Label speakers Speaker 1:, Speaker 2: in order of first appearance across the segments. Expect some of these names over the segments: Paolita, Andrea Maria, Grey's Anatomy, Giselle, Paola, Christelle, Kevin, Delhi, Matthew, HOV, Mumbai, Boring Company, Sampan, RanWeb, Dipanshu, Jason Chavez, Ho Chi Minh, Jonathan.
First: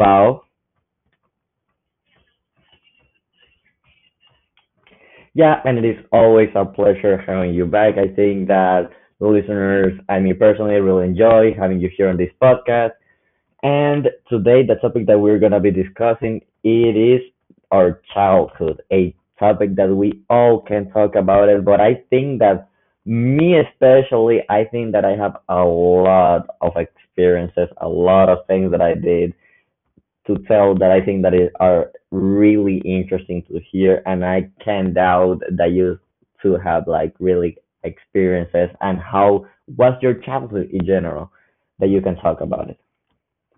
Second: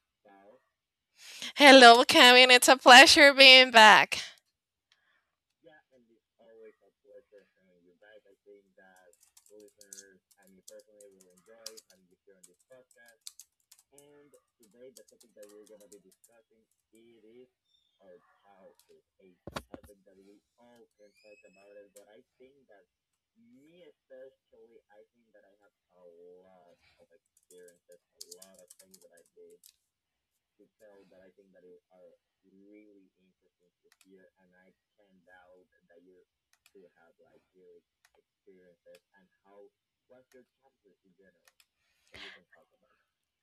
Speaker 1: Paul.
Speaker 2: Hello, Kevin. It's a pleasure being back.
Speaker 1: Yeah, and it is always a pleasure having you back. I think that the listeners and me personally really enjoy having you here on this podcast. And today, the topic that we're gonna be discussing it is our childhood, a topic that we all can talk about it. But I think that me especially, I think that I have a lot of experiences, a lot of things that I did to tell that I think that it are really interesting to hear, and I can not doubt that you two have like really experiences and how was your childhood in general that you can talk about it.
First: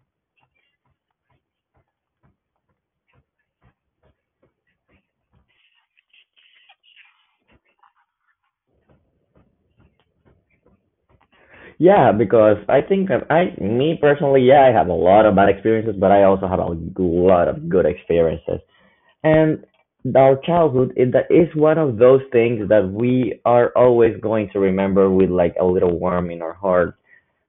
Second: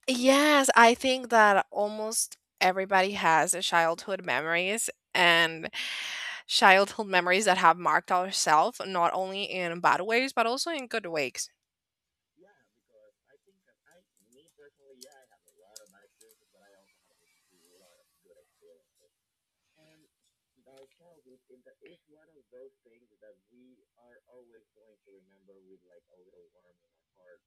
Speaker 2: Yes, I think that almost everybody has a childhood memories and childhood memories that have marked ourselves, not only in bad ways, but also in good ways.
Speaker 1: Yeah, because I think that me personally, yeah, I have a lot of bad experiences, but I also have a lot of good experiences, and our childhood is that is one of those things that we are always going to remember with like a little warm in our heart,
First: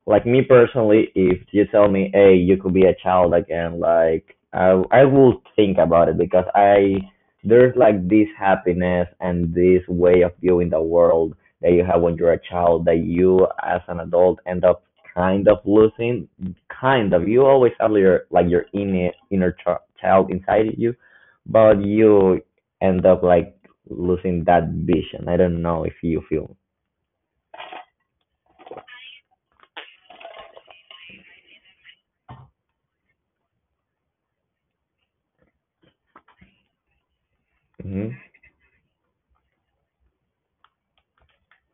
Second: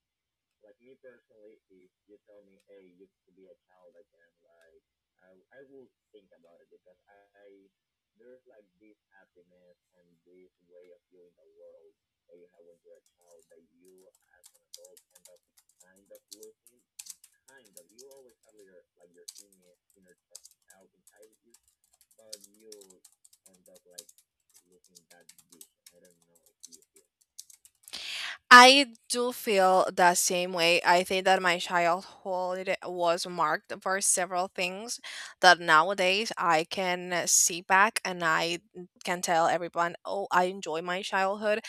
Speaker 1: like me personally, if you tell me, hey, you could be a child again, like I will think about it because I there's like this happiness and this way of viewing the world that you have when you're a child that you as an adult end up kind of losing, kind of you always have your like your inner child inside you but you end up like losing that vision. I don't know if you feel.
Speaker 2: I do feel the same way. I think that my childhood was marked for several things that nowadays I can see back
Speaker 1: Mhm.
Speaker 2: and I can tell everyone, oh, I enjoy my childhood.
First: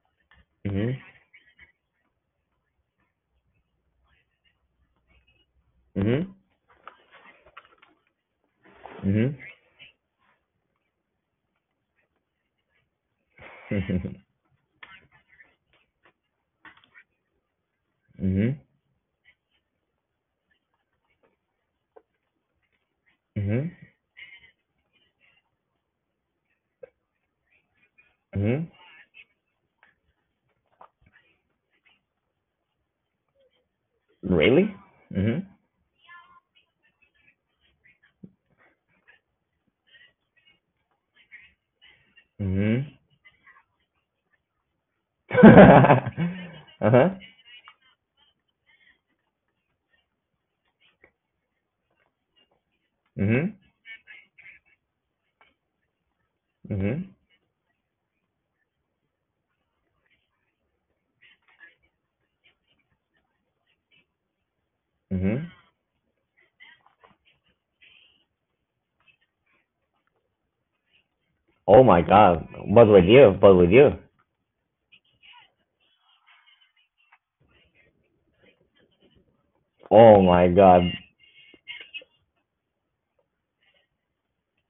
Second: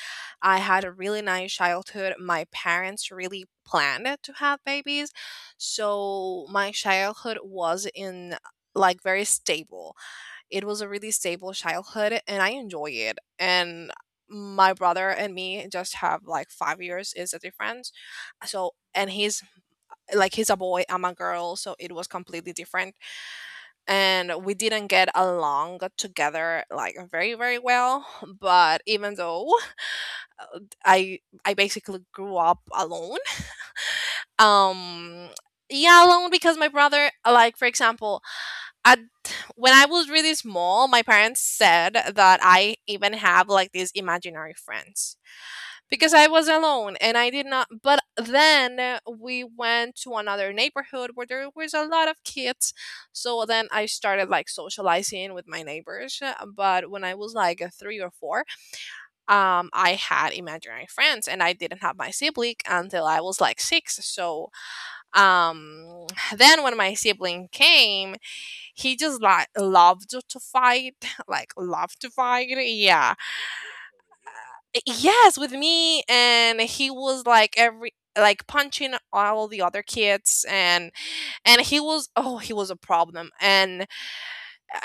Speaker 2: I had a
Speaker 1: Mhm.
Speaker 2: really nice childhood. My parents really planned to have babies.
Speaker 1: Mhm.
Speaker 2: So my childhood was in like very stable, it was a really stable childhood and I enjoy it. And
Speaker 1: Mhm.
Speaker 2: my brother and me just have like 5 years is the difference.
Speaker 1: Mhm.
Speaker 2: So and he's like he's a boy, I'm a girl, so it was completely different.
Speaker 1: Mhm.
Speaker 2: And we didn't get along together like very, very well.
Speaker 1: Mhm.
Speaker 2: But even though I I basically grew up alone.
Speaker 1: Really?
Speaker 2: Um
Speaker 1: Mhm.
Speaker 2: yeah, alone because my brother like for example at when I was really small, my parents said that I
Speaker 1: Mhm.
Speaker 2: even have like these imaginary friends because
Speaker 1: Uh
Speaker 2: I was alone and
Speaker 1: huh.
Speaker 2: I did not. But then we went to another neighborhood where there was a lot of kids, so then
Speaker 1: Mhm.
Speaker 2: I started like socializing with my neighbors. But when I
Speaker 1: Mhm.
Speaker 2: was like three or four, I had imaginary friends and I didn't have my sibling until I was like six. So
Speaker 1: Mhm.
Speaker 2: um, then when my sibling came, he just like loved to fight like
Speaker 1: Oh
Speaker 2: loved to
Speaker 1: my
Speaker 2: fight,
Speaker 1: God. But
Speaker 2: yeah.
Speaker 1: with you, but with you.
Speaker 2: Eh, yes, with me, and he was like every like punching all the other
Speaker 1: Oh
Speaker 2: kids,
Speaker 1: my God.
Speaker 2: and he was, oh, he was a problem, and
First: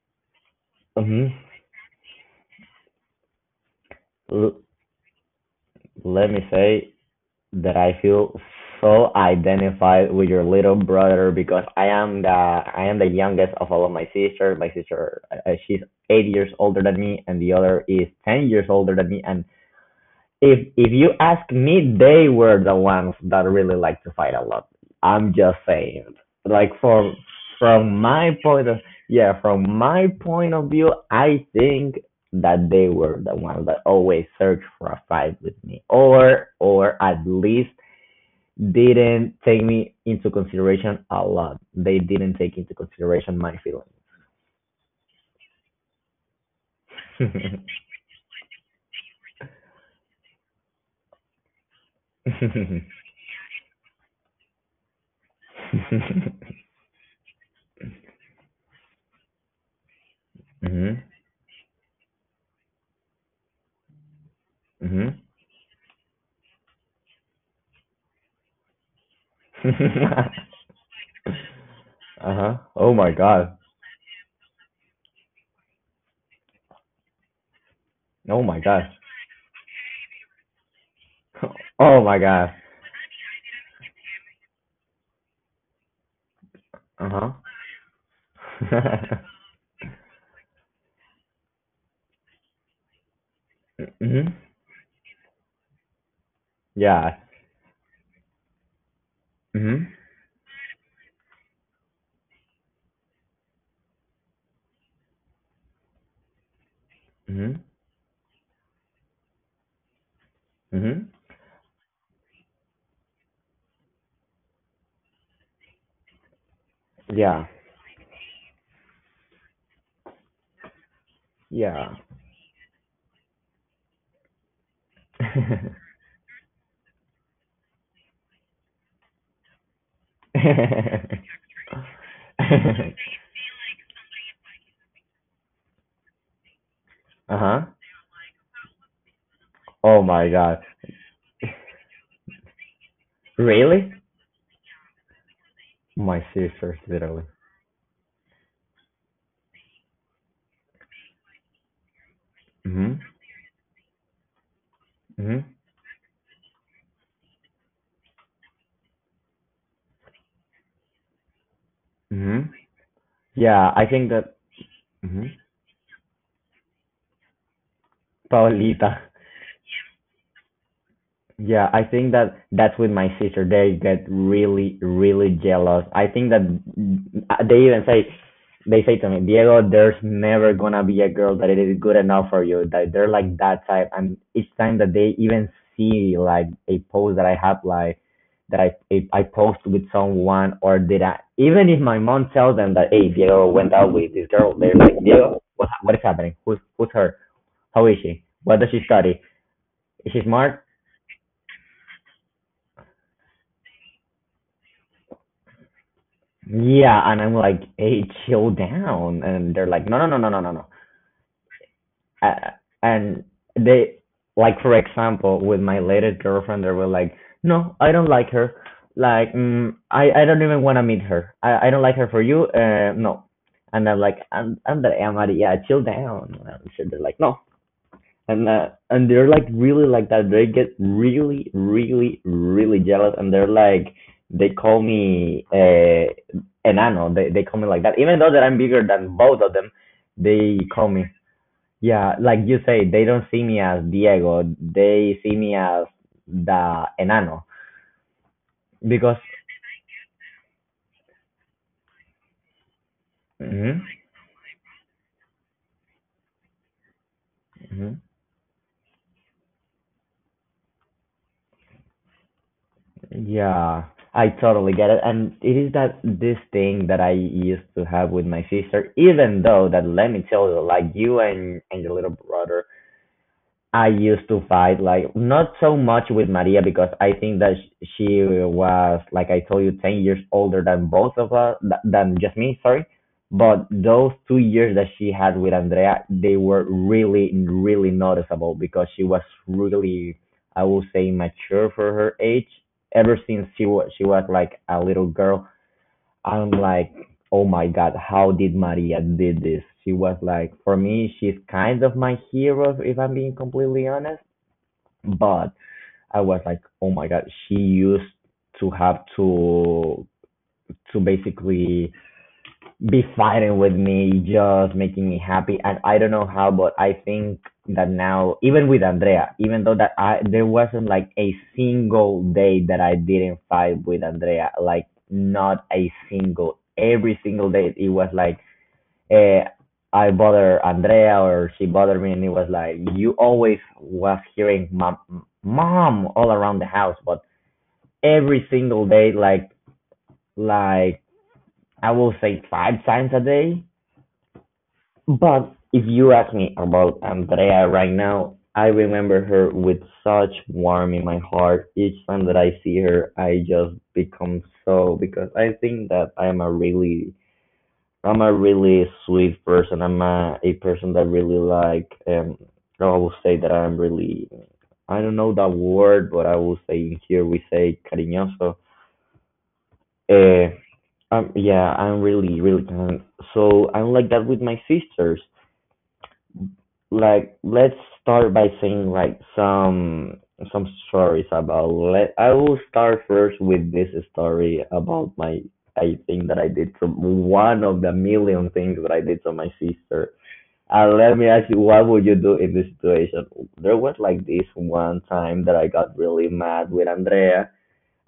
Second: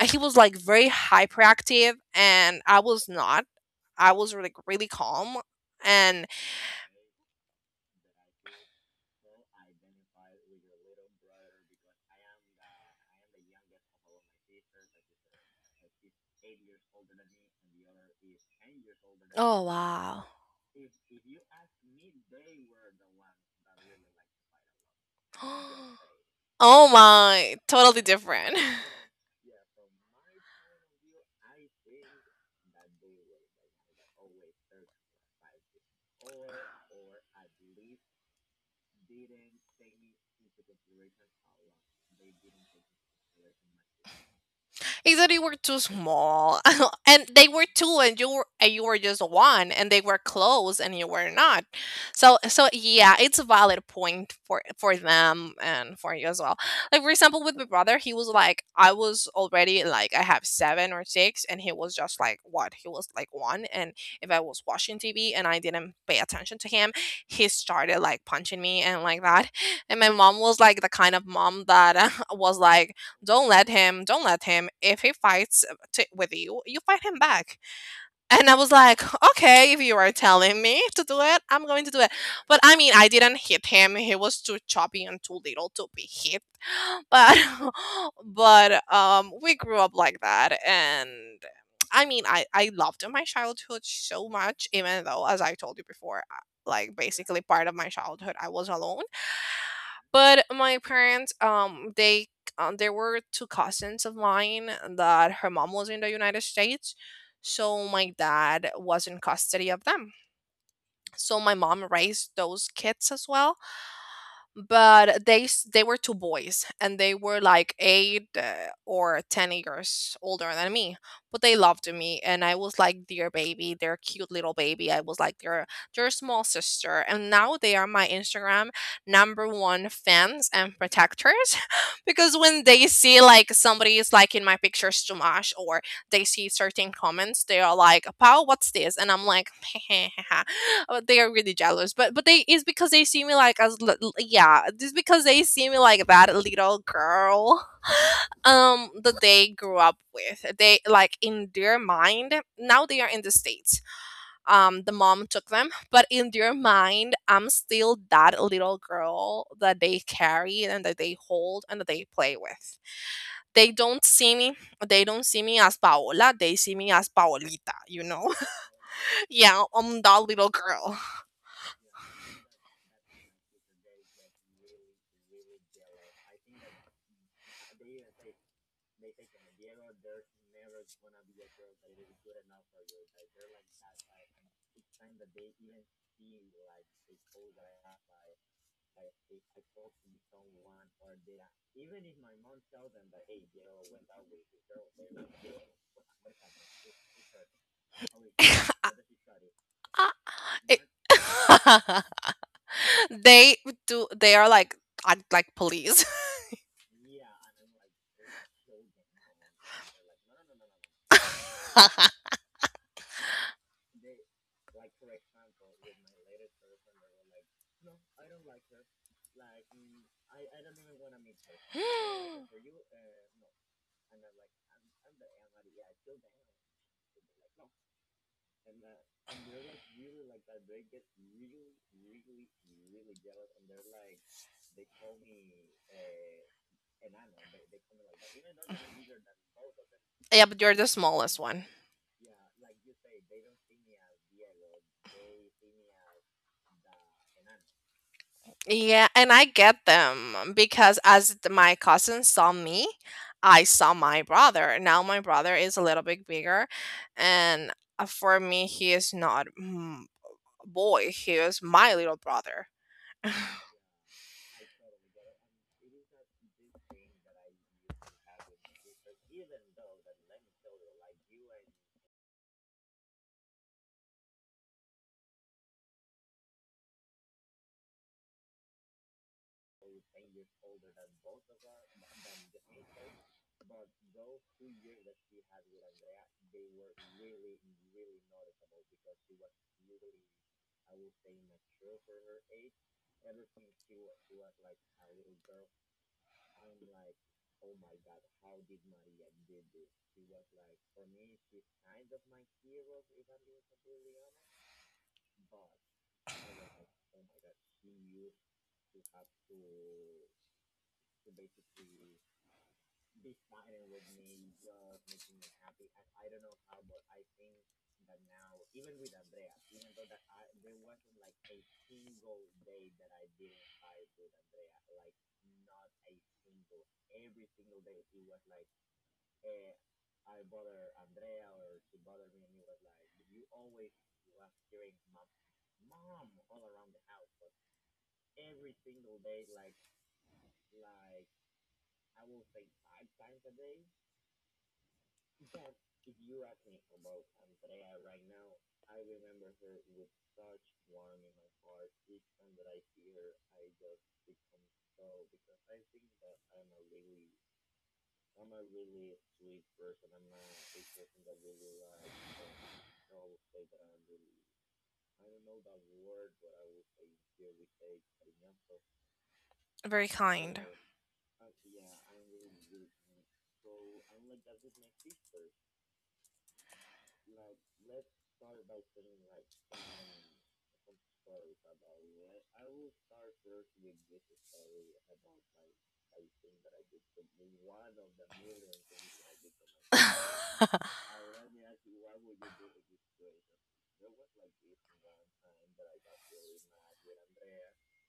Speaker 2: he was like very
Speaker 1: Mhm.
Speaker 2: hyperactive and I was not. I was like
Speaker 1: L-
Speaker 2: really calm, and
Speaker 1: Let me say that I feel so identified with your little brother because I am the youngest of all of my sisters. My sister, she's 8 years older than me, and the other is 10 years older than me, and
Speaker 2: oh wow,
Speaker 1: if you ask me, they were the ones that really like to fight a lot. I'm just saying, like
Speaker 2: oh
Speaker 1: from
Speaker 2: my,
Speaker 1: from
Speaker 2: totally
Speaker 1: my
Speaker 2: different.
Speaker 1: point of, yeah, from my point of view, I think that they were the ones that always searched for a fight with me, or at least didn't take me into consideration a lot. They didn't take into consideration my feelings.
Speaker 2: He said you were too small, and they were two, and you were, and you were just one, and they were close, and you were not. So, so yeah, it's a valid point for them and for you as well. Like for example, with my brother, he was like, I was already like I have seven or
Speaker 1: Mhm.
Speaker 2: six, and he was just like what? He was like one, and if I was watching
Speaker 1: Mhm.
Speaker 2: TV and I didn't pay attention to him, he started like punching me and like that. And my
Speaker 1: Uh
Speaker 2: mom was like the kind of mom that was
Speaker 1: huh.
Speaker 2: like,
Speaker 1: Oh my
Speaker 2: don't
Speaker 1: god.
Speaker 2: let him, don't let him, if he fights, with you, you fight him back.
Speaker 1: Oh
Speaker 2: And I
Speaker 1: my
Speaker 2: was
Speaker 1: gosh.
Speaker 2: like, okay, if you are telling me to do it, I'm going to do
Speaker 1: Oh
Speaker 2: it.
Speaker 1: my gosh.
Speaker 2: But I mean, I didn't hit him, he was too choppy and too little to be hit.
Speaker 1: Uh
Speaker 2: But
Speaker 1: huh.
Speaker 2: but we grew up like that. And I mean, I loved my childhood so
Speaker 1: Mhm.
Speaker 2: much, even though, as I told you before, like
Speaker 1: Yeah.
Speaker 2: basically part of my childhood I was alone.
Speaker 1: Mhm.
Speaker 2: But my parents, they, there were two cousins of mine that her mom was in the United States,
Speaker 1: Mhm.
Speaker 2: so my dad was in custody of them.
Speaker 1: Mhm.
Speaker 2: So my mom raised those kids as well, but they were two boys and they were
Speaker 1: Yeah.
Speaker 2: like eight or 10 years older than me, but they loved
Speaker 1: Yeah.
Speaker 2: me, and I was like their baby, their cute little baby. I was like their their small sister. And now they are my Instagram number one fans and protectors because when they see like somebody is liking my pictures too much, or they see certain
Speaker 1: Uh
Speaker 2: comments, they
Speaker 1: huh.
Speaker 2: are like, Pau, what's this? And I'm like,
Speaker 1: Oh my god.
Speaker 2: uh, they are really jealous. But they, it's because they see me like as
Speaker 1: Really?
Speaker 2: yeah, just because they see me like
Speaker 1: My
Speaker 2: that little
Speaker 1: sister's literally.
Speaker 2: girl, that they grew up with. They like, in their mind, now they
Speaker 1: Mhm.
Speaker 2: are in the states. The mom took
Speaker 1: Mhm.
Speaker 2: them, but in their mind, I'm still that little girl that they carry and that they hold and that they play
Speaker 1: Mhm.
Speaker 2: with. They
Speaker 1: Yeah. I
Speaker 2: don't
Speaker 1: think
Speaker 2: see
Speaker 1: that.
Speaker 2: me. They don't
Speaker 1: Mhm.
Speaker 2: see me as Paola. They see me as Paolita. You know,
Speaker 1: Paulita.
Speaker 2: yeah, I'm that little girl.
Speaker 1: Yeah, I think that that's with my sister. They get really, really jealous. I think that they even say, they say to me, Diego, there's never gonna be a girl that it is good enough for you. That they're like that type, and each time that they even see like a post that I have, like that I if I post with someone or did I, even if my mom tells them that, hey, Diego went out with this girl, they're like, Diego, what is happening? Who's her? How is she? What does she study? Is
Speaker 2: Ah,
Speaker 1: she smart?
Speaker 2: It- they do, they are like, I like police.
Speaker 1: Yeah, and I'm like, hey, chill down. And they're like, no, no, no, no, no, no, no. Uh, and they, like, for example, with my latest girlfriend, they were like, no, I don't like her. Like, mm, I don't even want to meet her. I don't like her for you. No. And I'm like, and Andrea Maria, chill down. And so they're like, no, and they're like really like that. They get really, really, really jealous, and they're like they call me enano. They call me like that, even though that I'm bigger than both of them.
Speaker 2: Yeah,
Speaker 1: They
Speaker 2: but you're the
Speaker 1: call me,
Speaker 2: smallest one.
Speaker 1: yeah, like you say, they don't see me as Diego. They see me as the enano
Speaker 2: Yeah,
Speaker 1: because.
Speaker 2: and I get them, because as my cousin saw me, I
Speaker 1: Hmm.
Speaker 2: saw my brother. Now my brother is a little bit bigger, and
Speaker 1: Hmm.
Speaker 2: for me, he is not, boy, he is my little brother.
Speaker 1: Yeah, I totally get it. And it is that this thing that I used to have with my sister, even though that let me tell you, like you and, your little brother, I used to fight like not so much with Maria because I think that she was like I told you 10 years older than both of us than just me, sorry. But those 2 years that she had with Andrea, they were really really noticeable because she was really, I will say mature for her age ever since she was, she was like a little girl. I'm like, oh my God, how did Maria did this? She was like, for me, she's kind of my hero if I'm being completely honest. But I was like, oh my God, she used to have to basically be fighting with me, just making me happy. And I don't know how, but I think that now, even with Andrea, even though that I there wasn't like a single day that I didn't fight with Andrea, like not a single. Every single day, it was like, eh, I bother Andrea or she bothered me, and it was like you always was hearing mom, mom all around the house, but every single day, like I will say 5 times a day. But if you ask me about Andrea right now, I remember her with such warmth in my heart. Each time that I see her, I just become so because I think that I'm a really, I'm a really sweet person. I'm a person that really like um, I will say that I'm really, I don't know that word, but I will say in here we say cariñoso.
Speaker 2: Very
Speaker 1: Uh,
Speaker 2: kind.
Speaker 1: yeah, I'm really really kind. So I'm like that with my sisters. Like let's start by saying like some stories about, let I will start first with this story about my, I think that I did some one of the million things that I did to my sister. And let me ask you, what would you do in this situation? There was like this one time that I got really mad with Andrea,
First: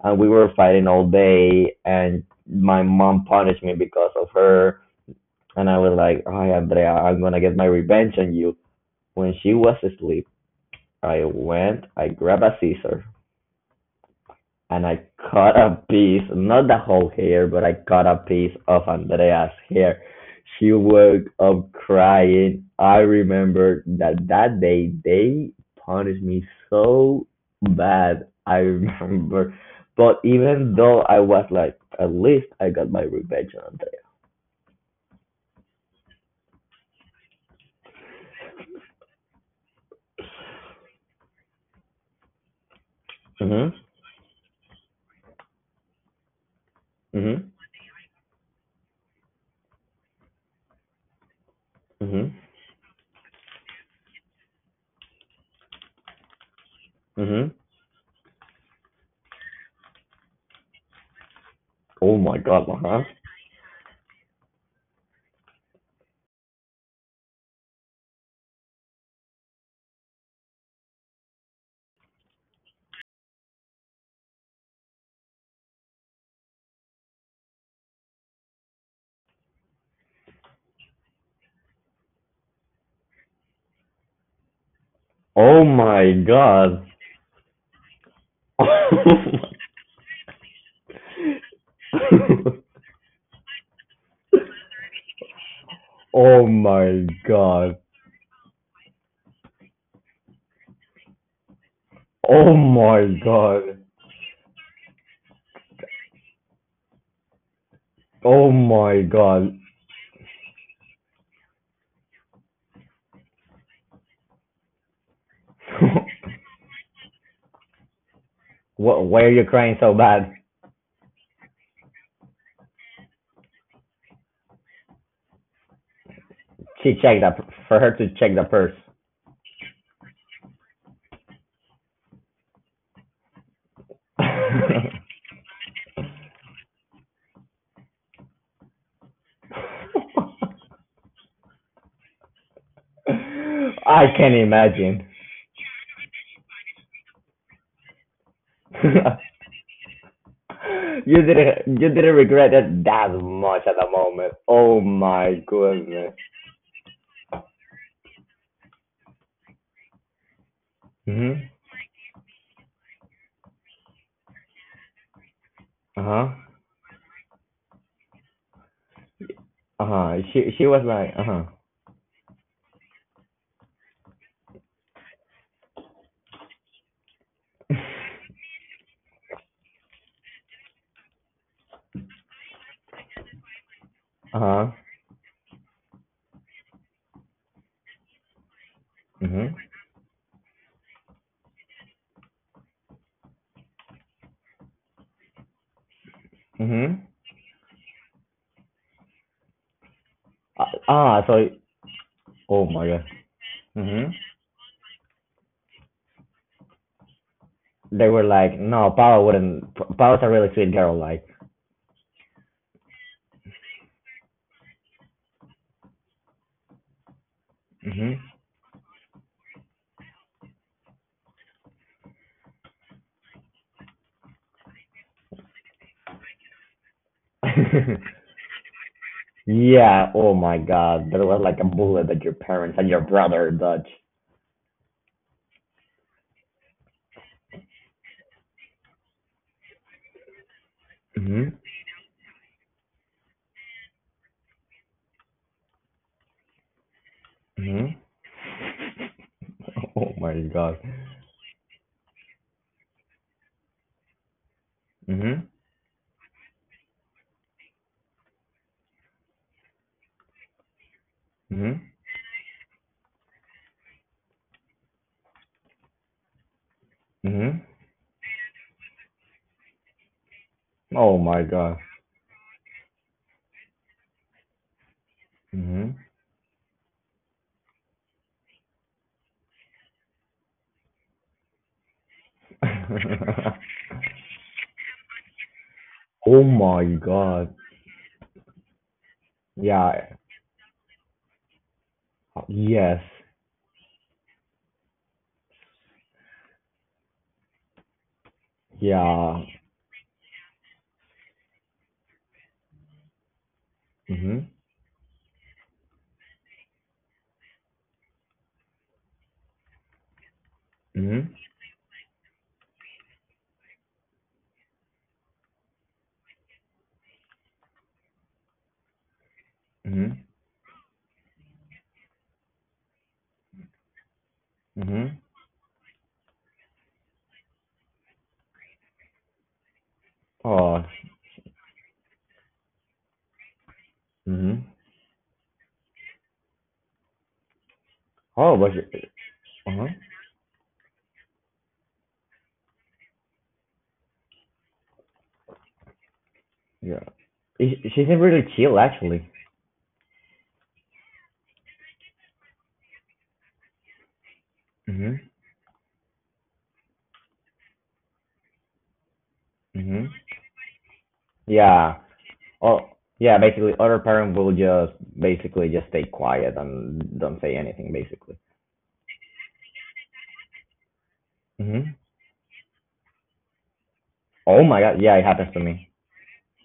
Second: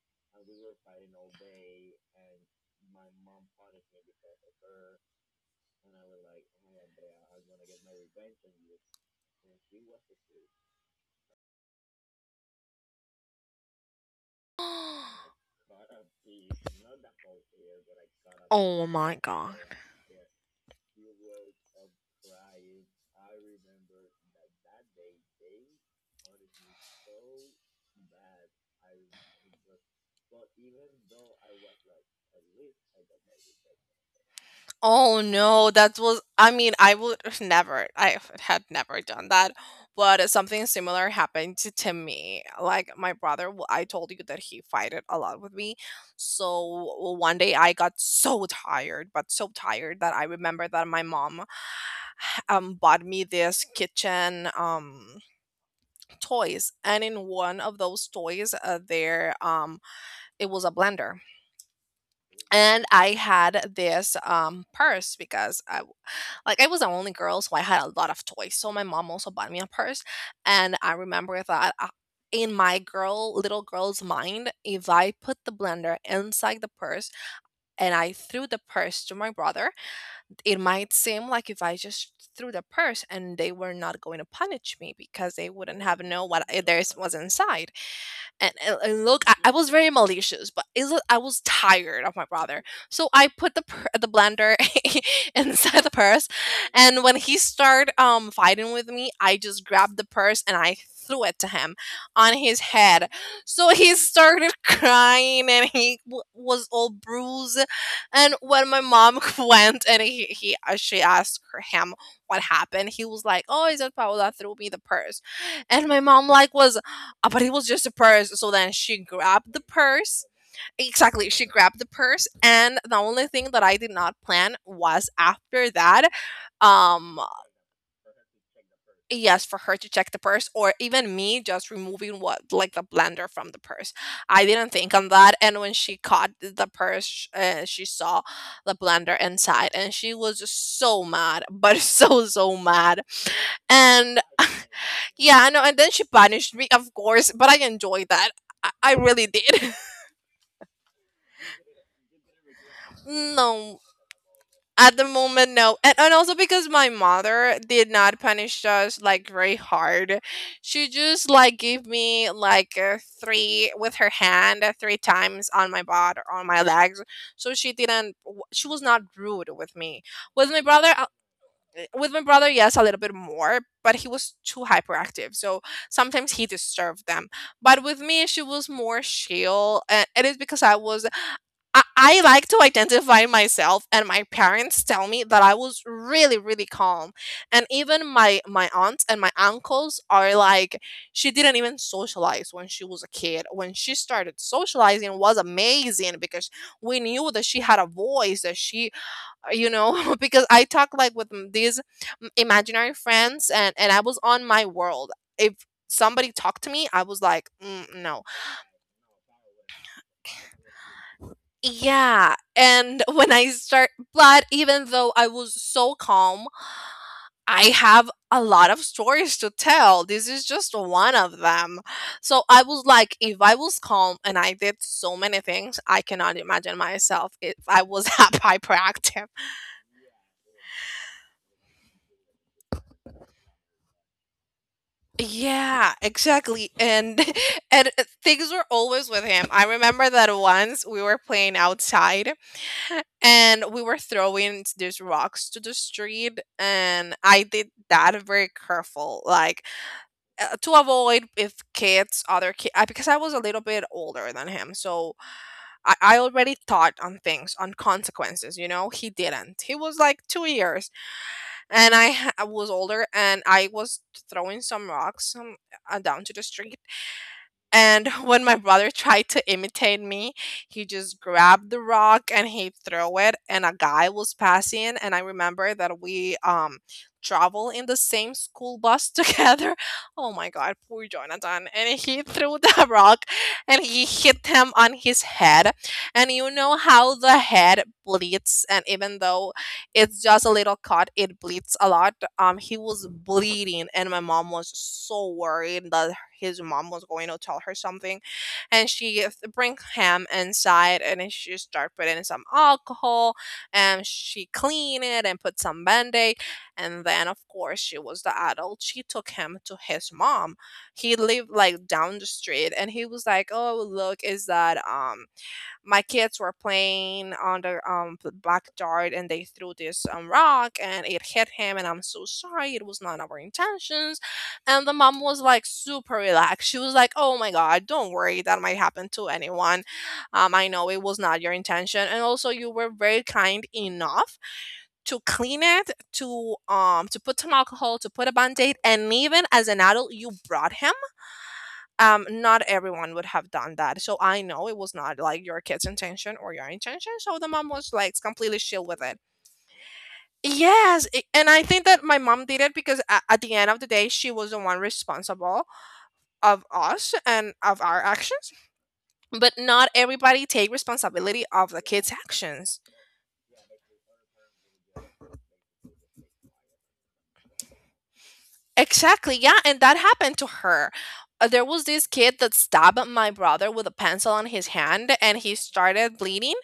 Speaker 1: and we were fighting all day, and my mom punished me because of her. And I was like, "Hi, Andrea, I'm gonna get my revenge on you." When she was asleep, I went, I grabbed a scissor, and I cut a piece, not the whole hair, but I cut a piece
Speaker 2: Oh
Speaker 1: of
Speaker 2: my god.
Speaker 1: Andrea's hair. She woke up crying. I remember that that day they punished me so bad. I remember. But even though I was like, at least I got my revenge on
Speaker 2: Oh no, that was, I mean, I would never. I had never done that. But something similar happened to me. Like my brother,
Speaker 1: Andrea.
Speaker 2: I told you that he fighted a lot with me. So one
Speaker 1: Hmm.
Speaker 2: day I got so tired, but so tired, that I remember that my mom
Speaker 1: Hmm. Hmm.
Speaker 2: bought me this kitchen toys, and in
Speaker 1: Hmm.
Speaker 2: one of those toys there, it was a blender.
Speaker 1: Oh my god,
Speaker 2: And
Speaker 1: uh-huh.
Speaker 2: I had this purse, because like I was the only girl, so I had a lot of toys. So my mom also bought me a purse, and I remember that in my girl, little girl's mind, if I put the blender inside the purse and I threw the purse to my brother, it might seem like if I just threw the purse and they were not going to punish me, because they
Speaker 1: Oh
Speaker 2: wouldn't have
Speaker 1: my
Speaker 2: known what
Speaker 1: god.
Speaker 2: theirs was inside. And look, I was very malicious, but it, look, I was tired of my brother. So I put the blender inside the purse.
Speaker 1: Oh
Speaker 2: And
Speaker 1: my
Speaker 2: when he
Speaker 1: god.
Speaker 2: started fighting with me, I just grabbed the purse and I threw it to him on
Speaker 1: Oh
Speaker 2: his
Speaker 1: my
Speaker 2: head. So
Speaker 1: god.
Speaker 2: he started crying and he was all bruised. And
Speaker 1: Oh
Speaker 2: when my
Speaker 1: my
Speaker 2: mom
Speaker 1: god.
Speaker 2: went, and he she asked him what happened, he was like, oh, it's just Paola threw me the purse. And my mom like was, but it was just a purse. So then she
Speaker 1: Wh- Why are you
Speaker 2: grabbed the
Speaker 1: crying so
Speaker 2: purse.
Speaker 1: bad?
Speaker 2: Exactly, she grabbed the purse. And the only thing that I did not plan was after that,
Speaker 1: She
Speaker 2: um,
Speaker 1: checked that, for her to check the purse.
Speaker 2: yes, for her to check the purse, or even me just removing what, like the blender from the purse. I didn't think on that. And when she caught the purse, she saw the blender inside, and she was just so mad, but so, so mad.
Speaker 1: I
Speaker 2: And
Speaker 1: can not imagine.
Speaker 2: yeah, I know. And then she punished me, of course, but I enjoyed that. I really did.
Speaker 1: You didn't, you didn't regret it that much at
Speaker 2: No,
Speaker 1: the moment. Oh
Speaker 2: at the
Speaker 1: my
Speaker 2: moment, no. And
Speaker 1: goodness.
Speaker 2: also because my mother did not punish us like very hard. She just
Speaker 1: Mhm.
Speaker 2: like gave me like three with her hand, three times on my
Speaker 1: Uh
Speaker 2: butt
Speaker 1: huh.
Speaker 2: or on my legs. So she didn't, she was not rude with
Speaker 1: Uh
Speaker 2: me.
Speaker 1: huh.
Speaker 2: With my
Speaker 1: She was
Speaker 2: brother,
Speaker 1: like uh huh.
Speaker 2: eh, with my brother, yes, a little bit more, but he was too hyperactive. So sometimes he disturbed them. But with me, she was more chill. And it is because I was, I like to identify myself, and my
Speaker 1: Uh huh.
Speaker 2: parents tell me that I was really, really calm. And even my, my aunts and my
Speaker 1: Mhm.
Speaker 2: uncles are like, she didn't even socialize when she was a kid. When she started socializing was amazing, because we
Speaker 1: Mhm.
Speaker 2: knew that she had a voice, that she, you know, because I talk like
Speaker 1: Ah,
Speaker 2: with
Speaker 1: so
Speaker 2: these
Speaker 1: oh my
Speaker 2: imaginary
Speaker 1: god.
Speaker 2: friends, and I
Speaker 1: Mhm.
Speaker 2: was on my world. If somebody talked to me I was like, mm,
Speaker 1: They were
Speaker 2: no.
Speaker 1: like, no, Paula wouldn't. Paula's a really sweet girl. Like,
Speaker 2: Yeah, and when I start, but even though I was so calm, I have
Speaker 1: hmm.
Speaker 2: a lot of stories to tell, this is just one of them. So I was like, if I was calm and I did so many things, I cannot imagine myself if I was that hyperactive.
Speaker 1: Yeah. Oh my God, there was like a bullet that your parents and your brother dodged.
Speaker 2: Yeah, exactly. And and things were always with him. I remember that once we were playing
Speaker 1: Mhm.
Speaker 2: outside and we were throwing these rocks to the street, and I did
Speaker 1: Mhm.
Speaker 2: that very careful, like
Speaker 1: Oh my
Speaker 2: to
Speaker 1: God.
Speaker 2: avoid if kids other kids, because I was a little bit older than him. So
Speaker 1: Mhm.
Speaker 2: I already thought on things, on consequences, you know? He didn't. He was like 2 years,
Speaker 1: Mhm.
Speaker 2: and I was older, and I was throwing some rocks, down to the street.
Speaker 1: Mhm.
Speaker 2: And when my brother tried to imitate me, he
Speaker 1: Oh
Speaker 2: just
Speaker 1: my
Speaker 2: grabbed
Speaker 1: God.
Speaker 2: the rock and he threw it. And a guy was passing, and I remember
Speaker 1: Mhm.
Speaker 2: that we travel in the same school bus together. Oh my god, poor Jonathan! And he threw the rock, and he hit him on his head. And
Speaker 1: Oh
Speaker 2: you know
Speaker 1: my
Speaker 2: how the
Speaker 1: God.
Speaker 2: head bleeds, and even though
Speaker 1: Yeah.
Speaker 2: it's just a little cut, it bleeds a lot. He
Speaker 1: Yes.
Speaker 2: was bleeding, and my mom was so worried that his mom was going to tell her something, and she
Speaker 1: Yeah.
Speaker 2: bring him inside, and then she start putting some alcohol, and she
Speaker 1: Mhm.
Speaker 2: clean it and put some band-aid. And then, of course, she was the adult, she took him to his mom. He
Speaker 1: Mhm.
Speaker 2: lived like down the street. And he was like, "Oh, look, is that my kids were playing on the backyard, and they threw this
Speaker 1: Mhm.
Speaker 2: rock and it hit him, and I'm so sorry, it was not our intentions." And the
Speaker 1: Mhm.
Speaker 2: mom was like super relaxed. She was like, "Oh my god, don't worry, that might happen to anyone. I
Speaker 1: Oh.
Speaker 2: know it was not your intention, and also you were very kind enough
Speaker 1: Mhm.
Speaker 2: to clean it, to put some alcohol, to put a
Speaker 1: Oh, was
Speaker 2: band-aid, and
Speaker 1: it?
Speaker 2: even as
Speaker 1: Uh
Speaker 2: an
Speaker 1: huh.
Speaker 2: adult you brought him. Not everyone would have done that, so I know it was not like your kid's intention or your
Speaker 1: Yeah.
Speaker 2: intention." So the mom was
Speaker 1: She
Speaker 2: like
Speaker 1: seemed really
Speaker 2: completely
Speaker 1: chill,
Speaker 2: chill with it.
Speaker 1: actually.
Speaker 2: Yes. And I think that my mom did it because, at the end of the day, she was the one
Speaker 1: Mhm.
Speaker 2: responsible of us and of our actions. But not
Speaker 1: Mhm.
Speaker 2: everybody take responsibility of the
Speaker 1: Yeah.
Speaker 2: kids actions.
Speaker 1: Oh, yeah. Basically, other parent will just basically just stay quiet and don't say anything, basically.
Speaker 2: Exactly. Yeah. And that happened to her. There was
Speaker 1: Mhm.
Speaker 2: this kid that stabbed my brother with a pencil on
Speaker 1: Oh
Speaker 2: his
Speaker 1: my God.
Speaker 2: hand
Speaker 1: Yeah, it
Speaker 2: and
Speaker 1: happens
Speaker 2: he
Speaker 1: to me.
Speaker 2: started bleeding.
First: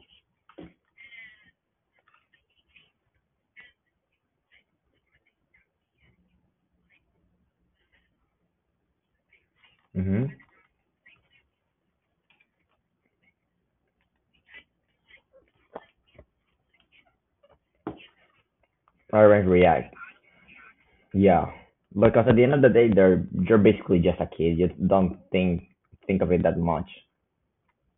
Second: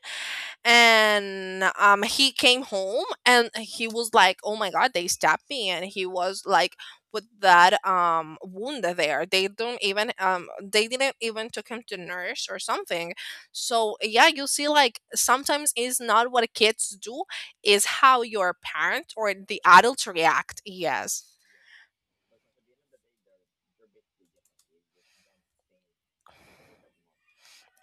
Speaker 2: And he came home and he was like, "Oh my god, they stabbed me." And he was like, with that wound there,
Speaker 1: Mhm.
Speaker 2: they didn't even took him to nurse or something. So, yeah, you see, like sometimes it's not what kids do, is how your parent
Speaker 1: Other
Speaker 2: or
Speaker 1: parents
Speaker 2: the
Speaker 1: react.
Speaker 2: adults react. Yes.
Speaker 1: Yeah. Because at the end of the day, they're you're basically just a kid. You don't think of it that much.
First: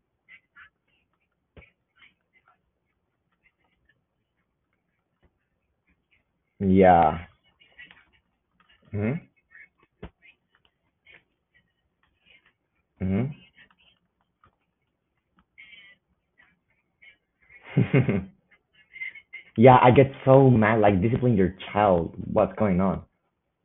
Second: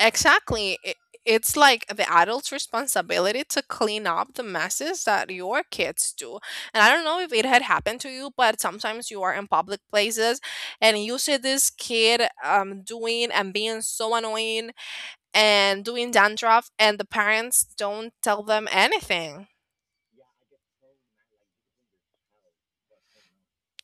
Speaker 2: Exactly. It's like the adult's responsibility to clean up the messes that your kids do. And I don't know if
Speaker 1: Yeah.
Speaker 2: it had happened to you, but sometimes you are
Speaker 1: Mhm.
Speaker 2: in public places and you see this kid doing
Speaker 1: Mhm.
Speaker 2: and being so annoying, and doing dandruff, and the parents don't tell them anything.
Speaker 1: Yeah, I get so mad. Like discipline your child. What's going on?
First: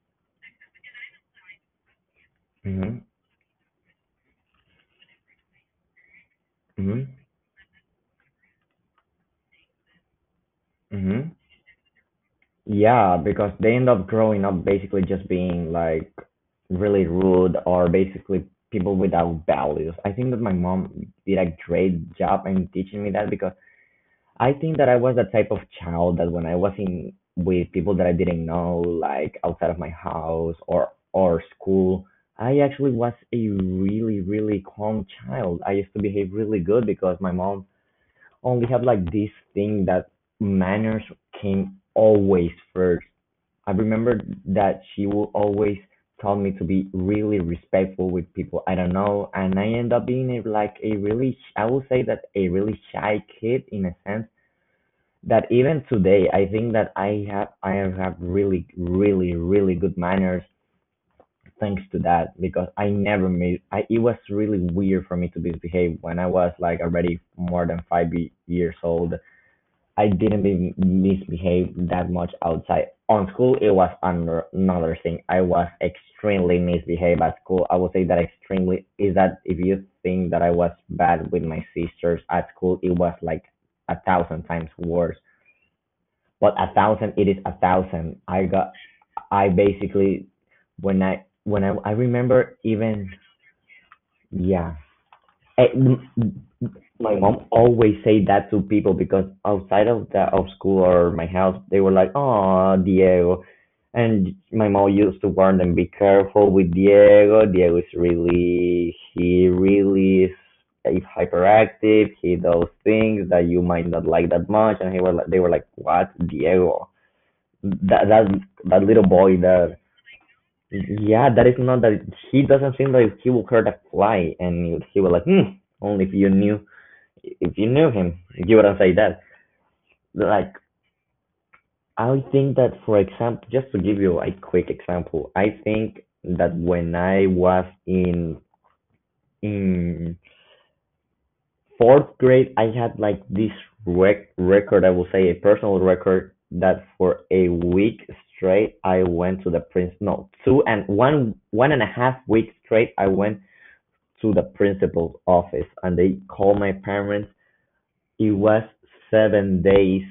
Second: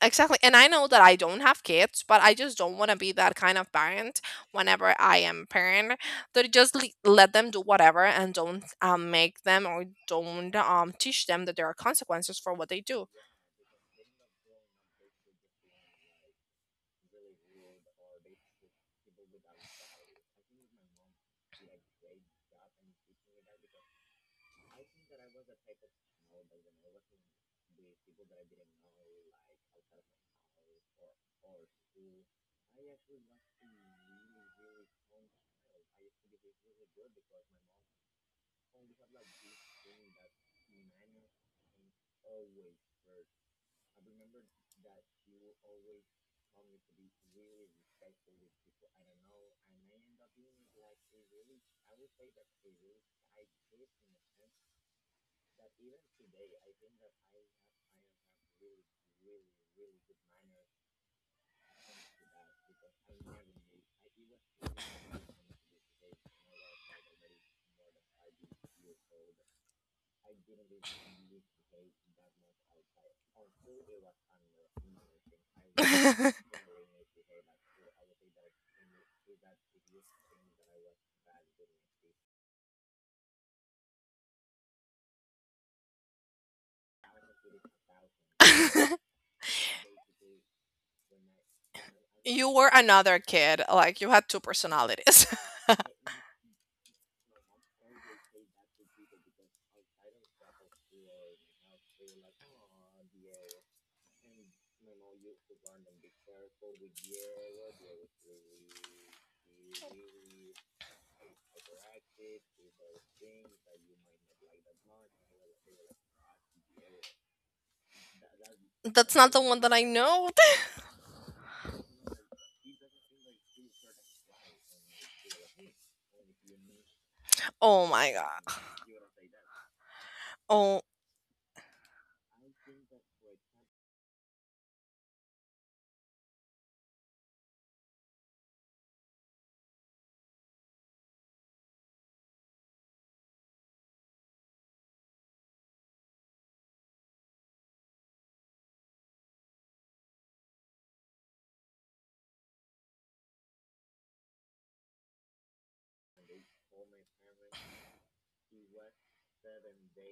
Speaker 2: Exactly. And I know that I don't have kids, but I just don't want to
Speaker 1: Mhm.
Speaker 2: be that kind of parent whenever I am parent, that just
Speaker 1: Mhm.
Speaker 2: let them do whatever and don't, make them or don't, teach
Speaker 1: Mhm.
Speaker 2: them that there are consequences for what they do.
Speaker 1: Yeah, because they end up growing up basically just being like really rude or basically people without values. I think that my mom did a great job in teaching me that because I think that I was the type of child that when I was in with people that I didn't know, like outside of my house or school, I actually was a really, really calm child. I used to behave really good because my mom only had like this thing that manners came always first. I remember that she would always tell me to be really respectful with people. I don't know, and I end up being a, like a really, I would say that a really shy kid, in a sense, that even today I think that I have really, really, really good manners thanks to that, because I never made I it was really weird for me to misbehave when I was like already more than 5 years old. I didn't misbehave that much outside. On school, it was another thing. I was extremely misbehaved at school. I would say that extremely is that, if you think that I was bad with my sisters, at school it was like a thousand times worse. But a thousand, it is a thousand. I got, I basically, when I,
Speaker 2: You were another kid. Like you had two
Speaker 1: Yeah.
Speaker 2: personalities.
Speaker 1: Eh, my mom always say that to people, because outside of school or my house, they were like, "Oh, Diego," and my mom used to warn them, "Be careful with Diego. Diego is really he really is." is hyperactive. He does things that you might not like that much." And he were like they were like, "What, Diego? That that that little
Speaker 2: That's not
Speaker 1: boy?
Speaker 2: the one that
Speaker 1: That
Speaker 2: I know.
Speaker 1: Yeah, that is not — that he doesn't seem like he will hurt a fly." And he was like, only if you knew If you
Speaker 2: Oh
Speaker 1: knew
Speaker 2: my
Speaker 1: him, you
Speaker 2: god.
Speaker 1: wouldn't say that." Like,
Speaker 2: Oh,
Speaker 1: I think that, for example, just to give you a quick example, I think that when I was in fourth grade, I had like this record. I will say a personal record that for a week straight, I went to the prince. No, two and 1.5 weeks straight, I went to the principal's office, and they called my parents. It was seven days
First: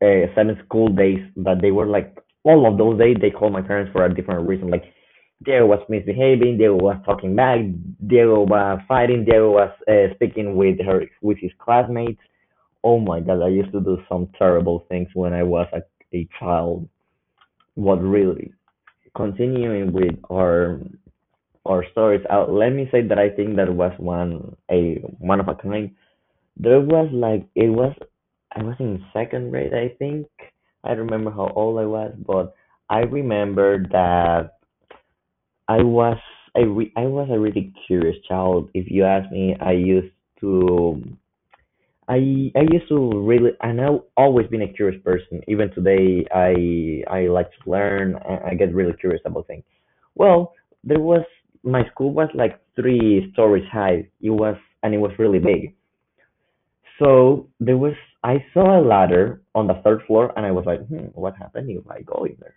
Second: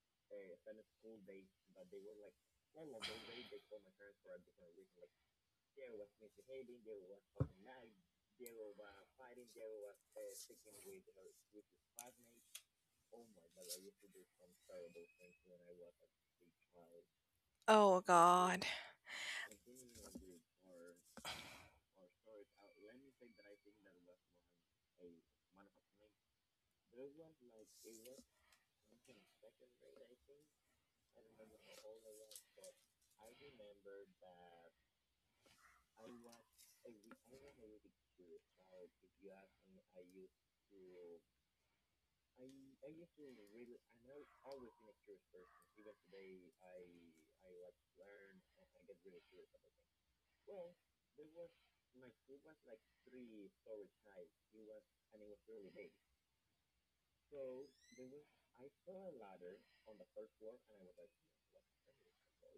Speaker 1: seven school days that they were like, all of those days they called my parents for a different reason. Like, Diego was misbehaving, Diego was talking back, Diego was fighting, Diego was speaking with her with his classmates. Oh my god, I used to do some terrible things when I was a child. What?
Speaker 2: oh
Speaker 1: Really?
Speaker 2: god.
Speaker 1: Continuing with our stories, let me say that I think that was one of a kind. There was like it was I was in second grade, I think. I don't remember how old I was, but I remember that I was I was a really curious child. If you ask me, to I used to really and I've always been a curious person. Even today, I like to learn. I get really curious about things. Well, there was my school was like three stories high. It was and it was really big. So I saw a ladder on the third floor, and I was like, "Hmm, what happened if I go in there?"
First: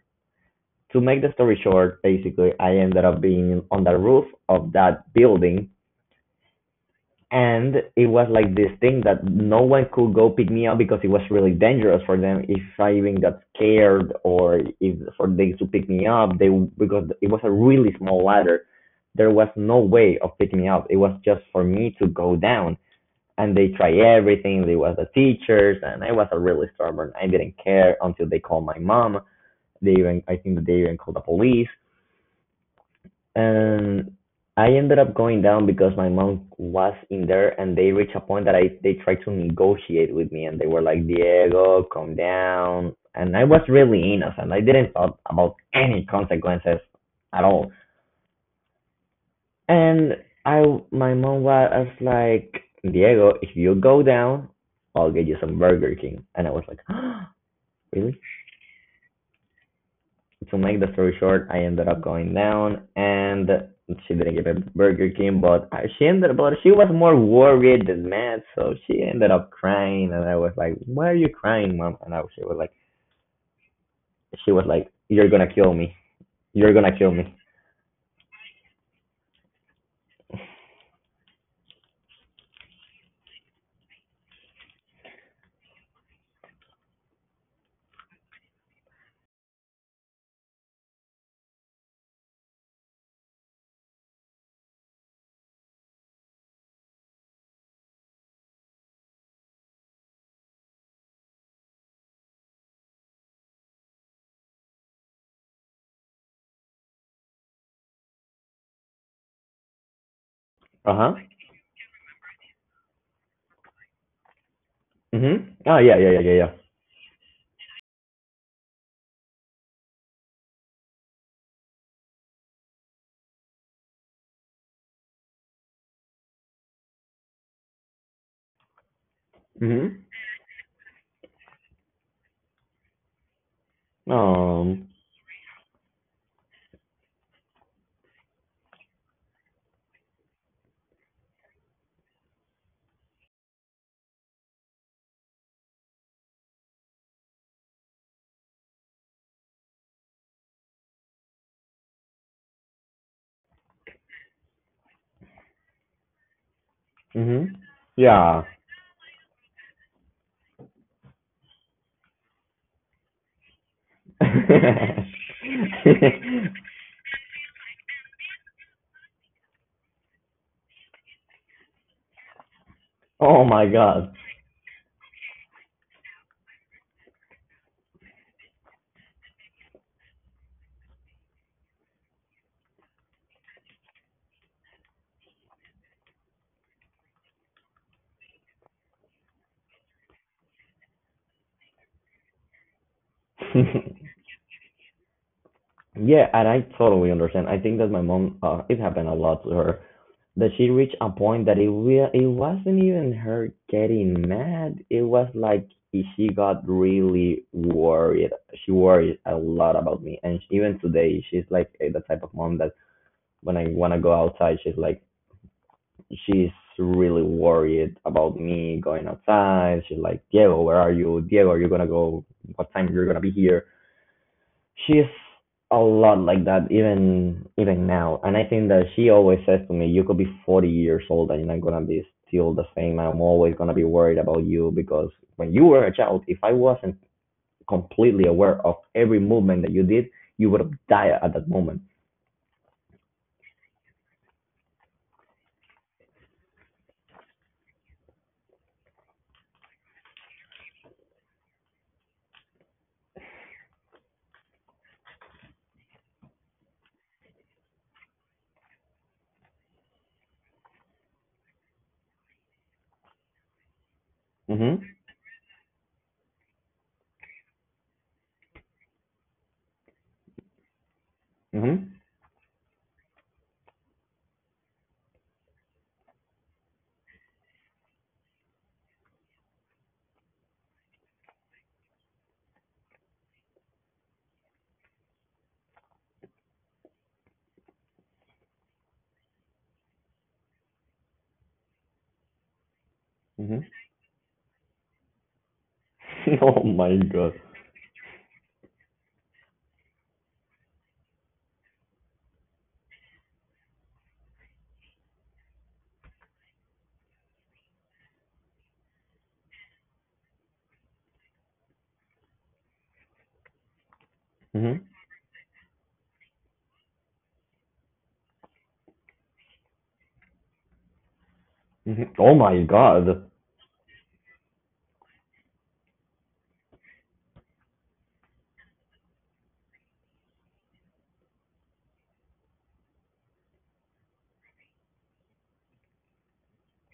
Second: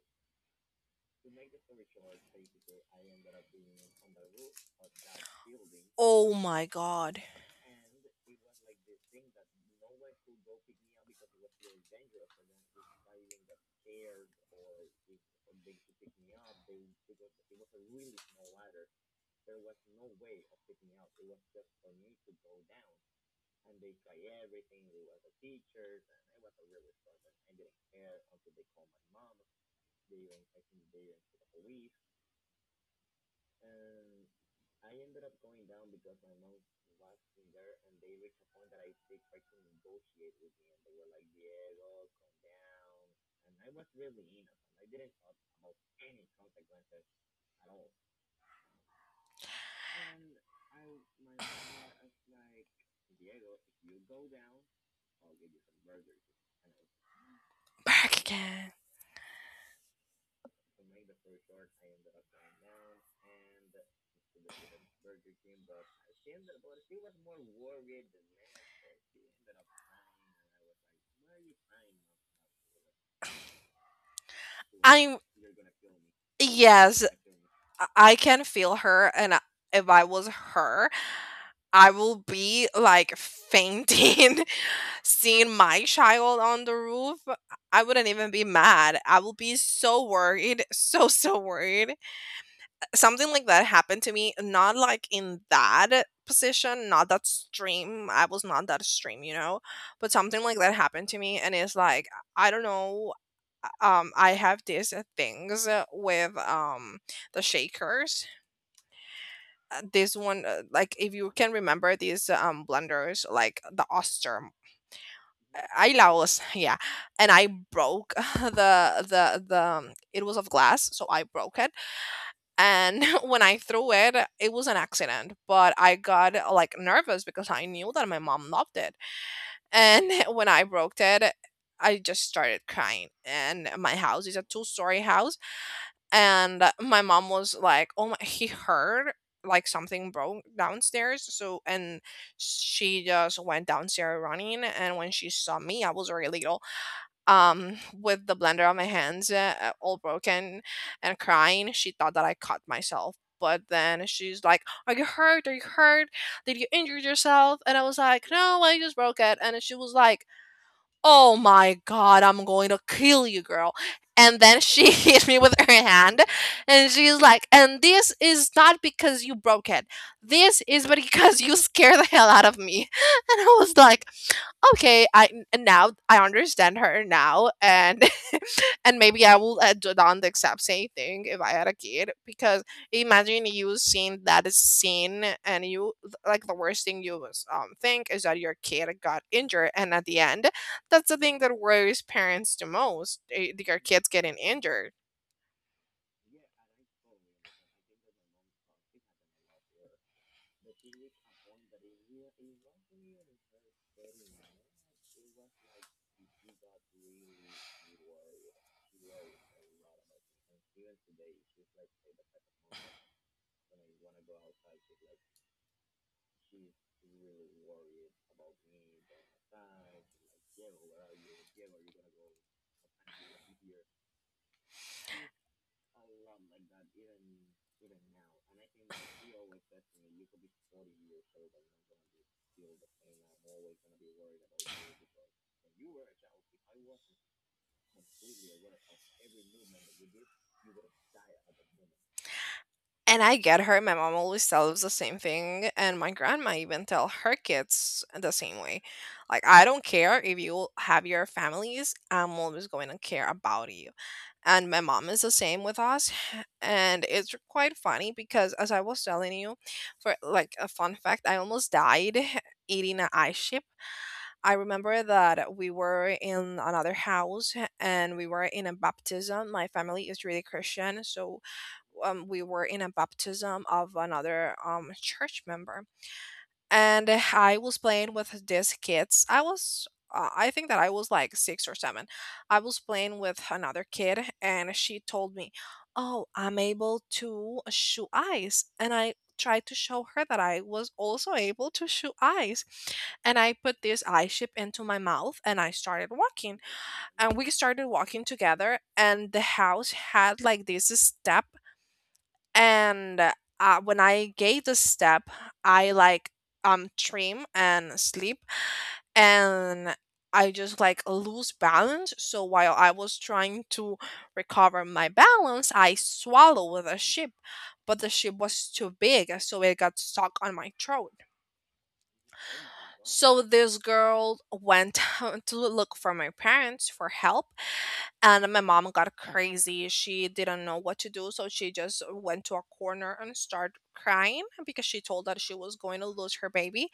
Speaker 1: To make the story short, basically, I ended up being on the roof of that building,
Speaker 2: Oh my god.
Speaker 1: and it was like this thing that no one could go pick me up because it was really dangerous for them if I even got scared, or if for they to pick me up, they because it was a really small ladder. There was no way of picking me up. It was just for me to go down, and they try everything. They were the teachers, and I was a really stubborn. I didn't care until they called my mom. They even — I think that they even called the police — and I ended up going down because my mom was in there, and they reached a point that I they tried to negotiate with me, and they were like, "Diego, calm down," and I was really innocent. I didn't thought about any consequences at all. And I, my mom was like, "Diego, if you go down, I'll get you some Burger King." And I was like, "Oh, really?"
Speaker 2: Back again.
Speaker 1: To make the story short, I ended up going down, and she didn't get a Burger King, but but she was more worried than mad, so she ended up crying, and I was like, "Why are you crying, mom?" She was like,
Speaker 2: I
Speaker 1: "You're gonna kill me. You're gonna
Speaker 2: Yes,
Speaker 1: kill me."
Speaker 2: I can feel her, and, if I was her, I will be like fainting seeing my child on the roof. I wouldn't even be mad. I will be so worried, so, so worried. Something like that happened to me, not like in that position, not that stream. I was not that stream, you know, but something like that happened to me. And it's like, I don't know. I have these, things, with the shakers. This one,
Speaker 1: Uh
Speaker 2: like if
Speaker 1: huh.
Speaker 2: you can remember these blenders like the oster.
Speaker 1: Mhm.
Speaker 2: uh,
Speaker 1: Oh
Speaker 2: I
Speaker 1: yeah, yeah, yeah,
Speaker 2: Laos,
Speaker 1: yeah,
Speaker 2: yeah. And I broke the the the it was of glass, so I broke it. And when I threw it, it was an accident, but I got, like, nervous because I knew that my mom loved it.
Speaker 1: yeah. Mhm.
Speaker 2: And when I broke it, I just started crying, and my house is a
Speaker 1: Um.
Speaker 2: two-story house. And my mom was like, "Oh my!" He heard like something broke downstairs, so. And she just went downstairs running. And when she saw me, I was very little, with the blender on my hands, all broken, and crying. She thought that I cut myself. But then she's like, "Are you hurt? Are you hurt? Did you injure
Speaker 1: Mhm.
Speaker 2: yourself?" And I was like,
Speaker 1: Yeah.
Speaker 2: "No, I just broke it." And she was like, "Oh my god, I'm going to kill you, girl." And then she hit me with her hand, and she's like, "And this is not because you broke it. This is because you scared the hell out of me."
Speaker 1: Oh
Speaker 2: And I
Speaker 1: my
Speaker 2: was like,
Speaker 1: god.
Speaker 2: okay. I And now I understand her now. And and maybe I will, do done the exact same thing if I had a kid, because imagine you seeing that scene, and you, like, the worst thing you think is that your kid got injured. And at the end, that's the thing that worries parents the most, your kids getting injured.
Speaker 1: Yeah, and I totally understand. I think that my mom — it happened a lot to her. That she reached a point that it wasn't even her getting mad. It was like she got really worried. She worried a lot about me, and even today, she's like, the type of mom that when I wanna go outside, she's really worried about me going outside. She's like, "Diego, where are you? Diego, are you gonna go? What time you're gonna be here?" She's a lot like that, even now. And I think that she always says to me, "You could be 40 years old and you're not gonna be still the same. I'm always gonna be worried about you, because when you were a child, if I wasn't completely aware of every movement that you did, you would have died at that moment."
Speaker 2: And I get her. My mom always tells the same thing, and my grandma even tell her kids the same way. Like, "I don't care if you have your families, I'm always going to care about you." And my mom is the same with us. And it's quite funny because, as I was telling you, for like a fun fact, I almost died eating an ice chip. I
Speaker 1: Mhm.
Speaker 2: remember that we were in another house, and we were in a baptism. My family is really Christian, so
Speaker 1: Mhm.
Speaker 2: we were in a baptism of another church member. And, I was playing with these kids. I was, I think that I was like six or seven. I was playing with another kid, and she told me, "Oh, I'm able to shoot eyes," and I tried to show her that I was also able to shoot eyes, and I
Speaker 1: Mhm.
Speaker 2: put this eye chip into my mouth, and I started walking.
Speaker 1: Oh my god.
Speaker 2: And we started walking together, and the house had like this step. And, when I gave the step, I like, trim and sleep. And I just like lose balance, so while I was trying to
Speaker 1: Mhm.
Speaker 2: recover my balance, I swallowed with a ship. But the ship was too big, so it got stuck on my throat.
Speaker 1: Mhm. Oh my god.
Speaker 2: So this girl went to look for my parents for help, and my mom got crazy. She didn't know what to do, so she just went to a corner and started crying because she told that she was going to lose her baby.